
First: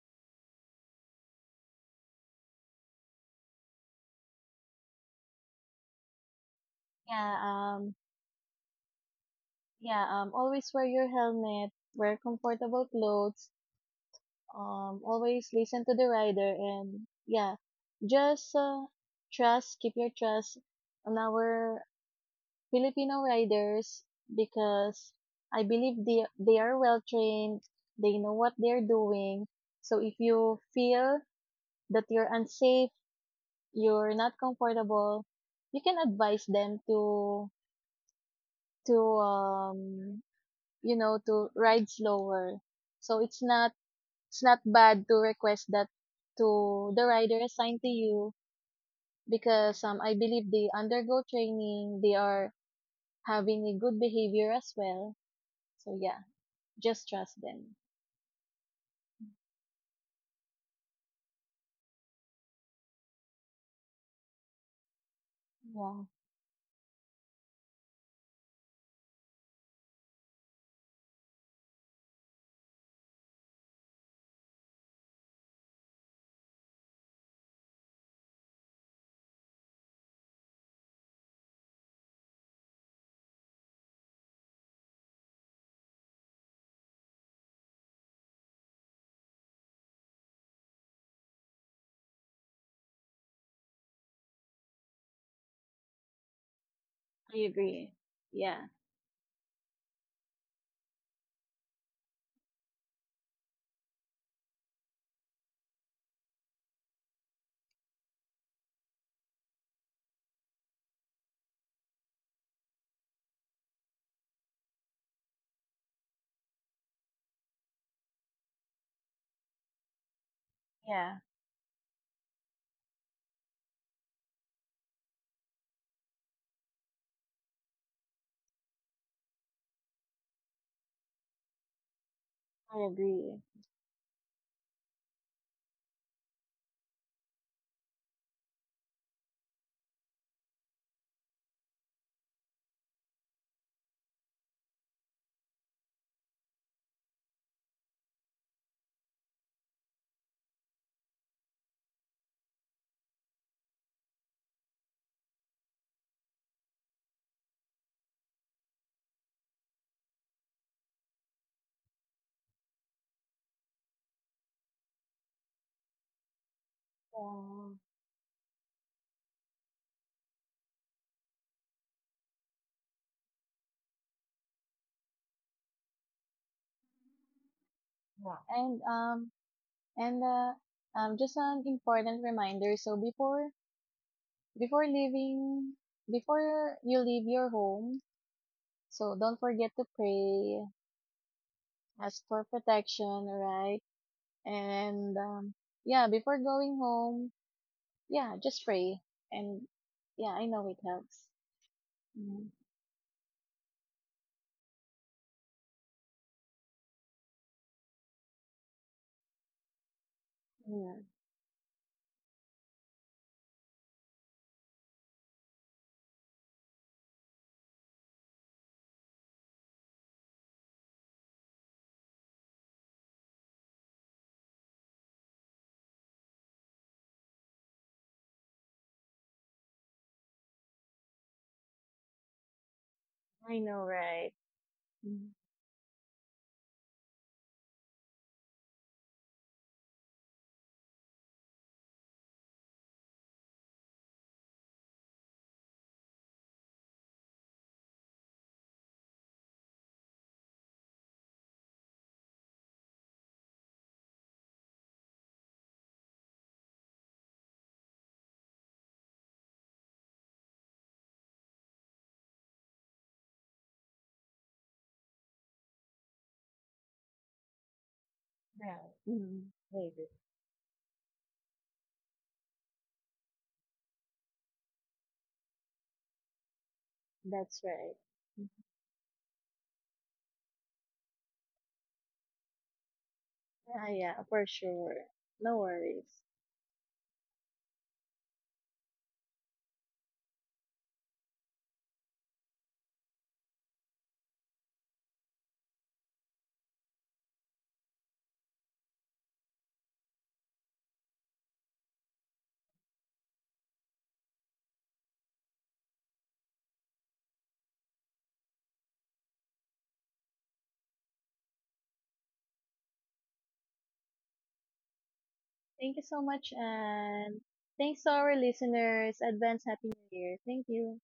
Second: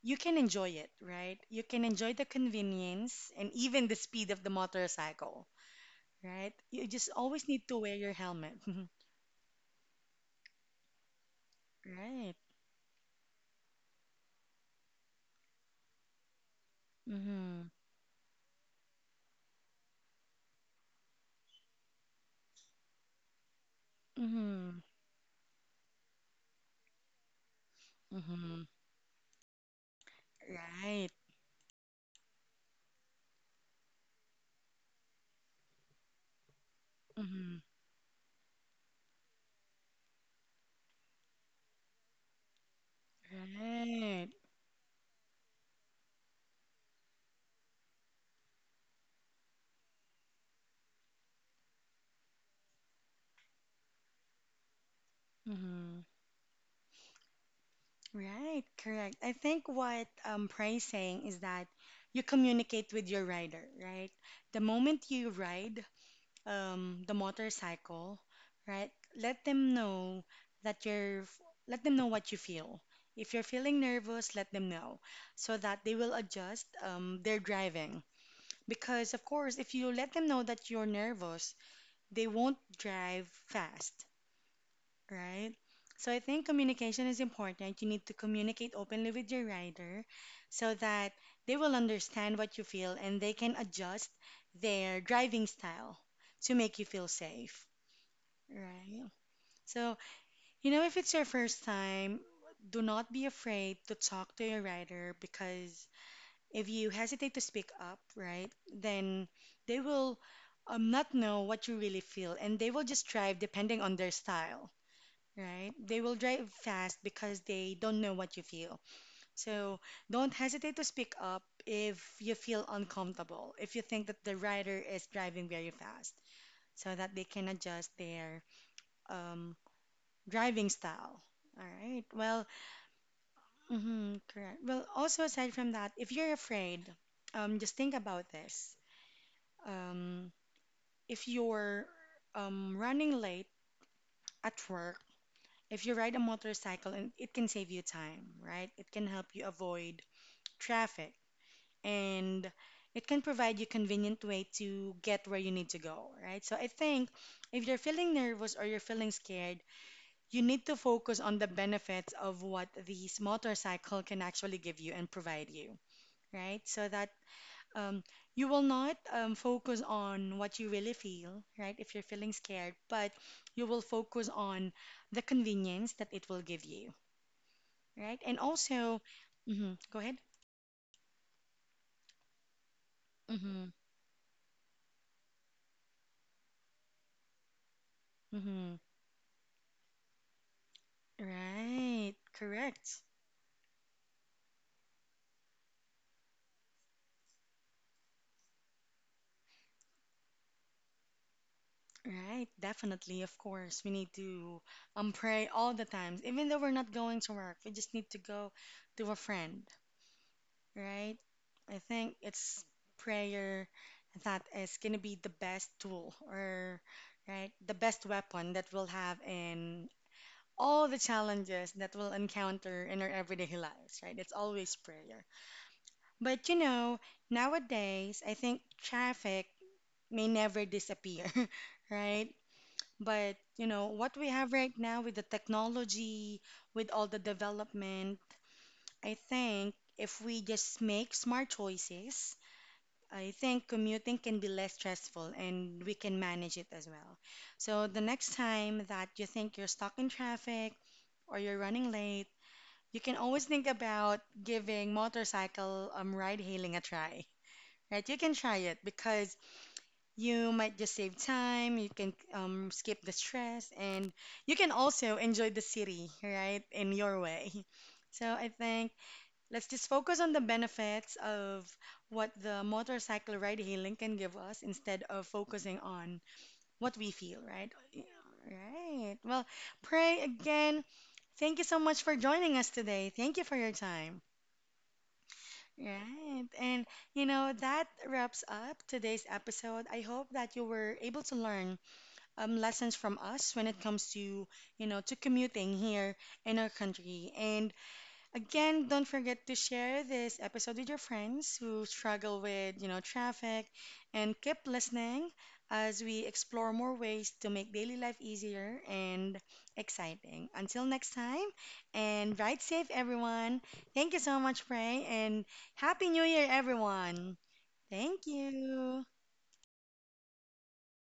you can enjoy it, right? You can enjoy the convenience and even the speed of the motorcycle, right? You just Yeah, always need to um wear your helmet. yeah, always wear your helmet, wear Right? comfortable clothes, always listen to the rider and yeah, Mm-hmm. just trust, keep your trust on our Filipino riders Mm-hmm. because I believe they are well trained, they know what Mm-hmm. they're doing. So if you Right. feel that you're unsafe, you're not comfortable, you can advise them to Mm-hmm. to um you know to ride slower. So it's not Right. Bad to request that to the rider assigned to you because I believe they undergo training, they are having a good behavior as well. So Mm-hmm. yeah. Just trust them. Right, correct. I think what Pray's saying is that you communicate with your rider, right? The moment you ride Yeah. The motorcycle, right, let them know that let them know what you feel. If you're feeling nervous, let them know so that they will adjust their driving. Because, of course, if you let them know that you're nervous, they won't drive fast, right? So I think communication is important. You need to communicate openly with your rider so that they will understand what you feel and they can adjust their driving style to make you feel I safe, agree. Yeah. right? So, you know, if it's your first time, do not be afraid to talk to your rider because if you hesitate to speak up, right, then they will not know what you really feel and they will just drive depending on their style, right? They will drive fast because they don't know what you feel. So don't hesitate to speak Yeah. up if you feel uncomfortable, if you think that the rider is driving very fast, so that they can adjust their um, driving style. All right. Well, I agree. Correct. Well, also aside from that, if you're afraid, just think about this. Um, if you're running late at work, if you ride a motorcycle, and it can save you time, right? It can help you avoid traffic and it can provide you convenient way to get where you need to go, right? So I think if you're feeling nervous or you're feeling scared, you need to focus on the benefits of what these motorcycle can actually give you and provide you, right? So that Yeah. um, you will not focus on what you really feel, right? If you're feeling scared, but you will focus on the convenience that it will give you, right? And Yeah. Also, mhm, go ahead. And Just an important reminder. So hmm before leaving before you leave your home, hmm so don't forget to pray, Right, ask for correct. protection, right? And yeah, before going home, yeah, just pray. And yeah, I know it helps. Right, Mm. definitely, of course. We need to pray all the times. Even though we're not going to work, we just need to go to a friend, Yeah. right? I think it's prayer that is gonna be the best tool or right, the best weapon that we'll have in all the challenges that we'll encounter in our everyday lives, right? It's always prayer. But you know, nowadays, I think traffic may never disappear, right? But you I know, know, what we right? have right now with the technology, with all the development, I think if we just make smart choices, I think commuting can be less stressful and we can manage it as well. So the next time that you think you're stuck in traffic or you're running late, you can always think about giving motorcycle ride hailing a try. Right, you can try it because you might just save time, you can skip the stress, and you can also enjoy the city, right, in your way. So I think Yeah. Mhm. let's just Maybe. focus on the benefits of what the motorcycle ride hailing can give us instead of focusing on what we feel, right? That's Yeah, right. right. Well, Pray, again, thank you so much for joining us today. Thank you for your Yeah, time. yeah, for sure. No worries. Right. And you know, that wraps up today's episode. I hope that you were able to learn lessons from us when it comes to, you know, to commuting here in our country. And again, don't forget to share this episode with your friends who struggle with, you know, traffic and keep listening as we explore more ways to make daily life easier and exciting. Until next time, and ride safe, everyone. Thank you so much, Pray, and Thank Happy you New so Year, much, everyone. and thanks to Thank our you. listeners. Advance Happy New Year. Thank you.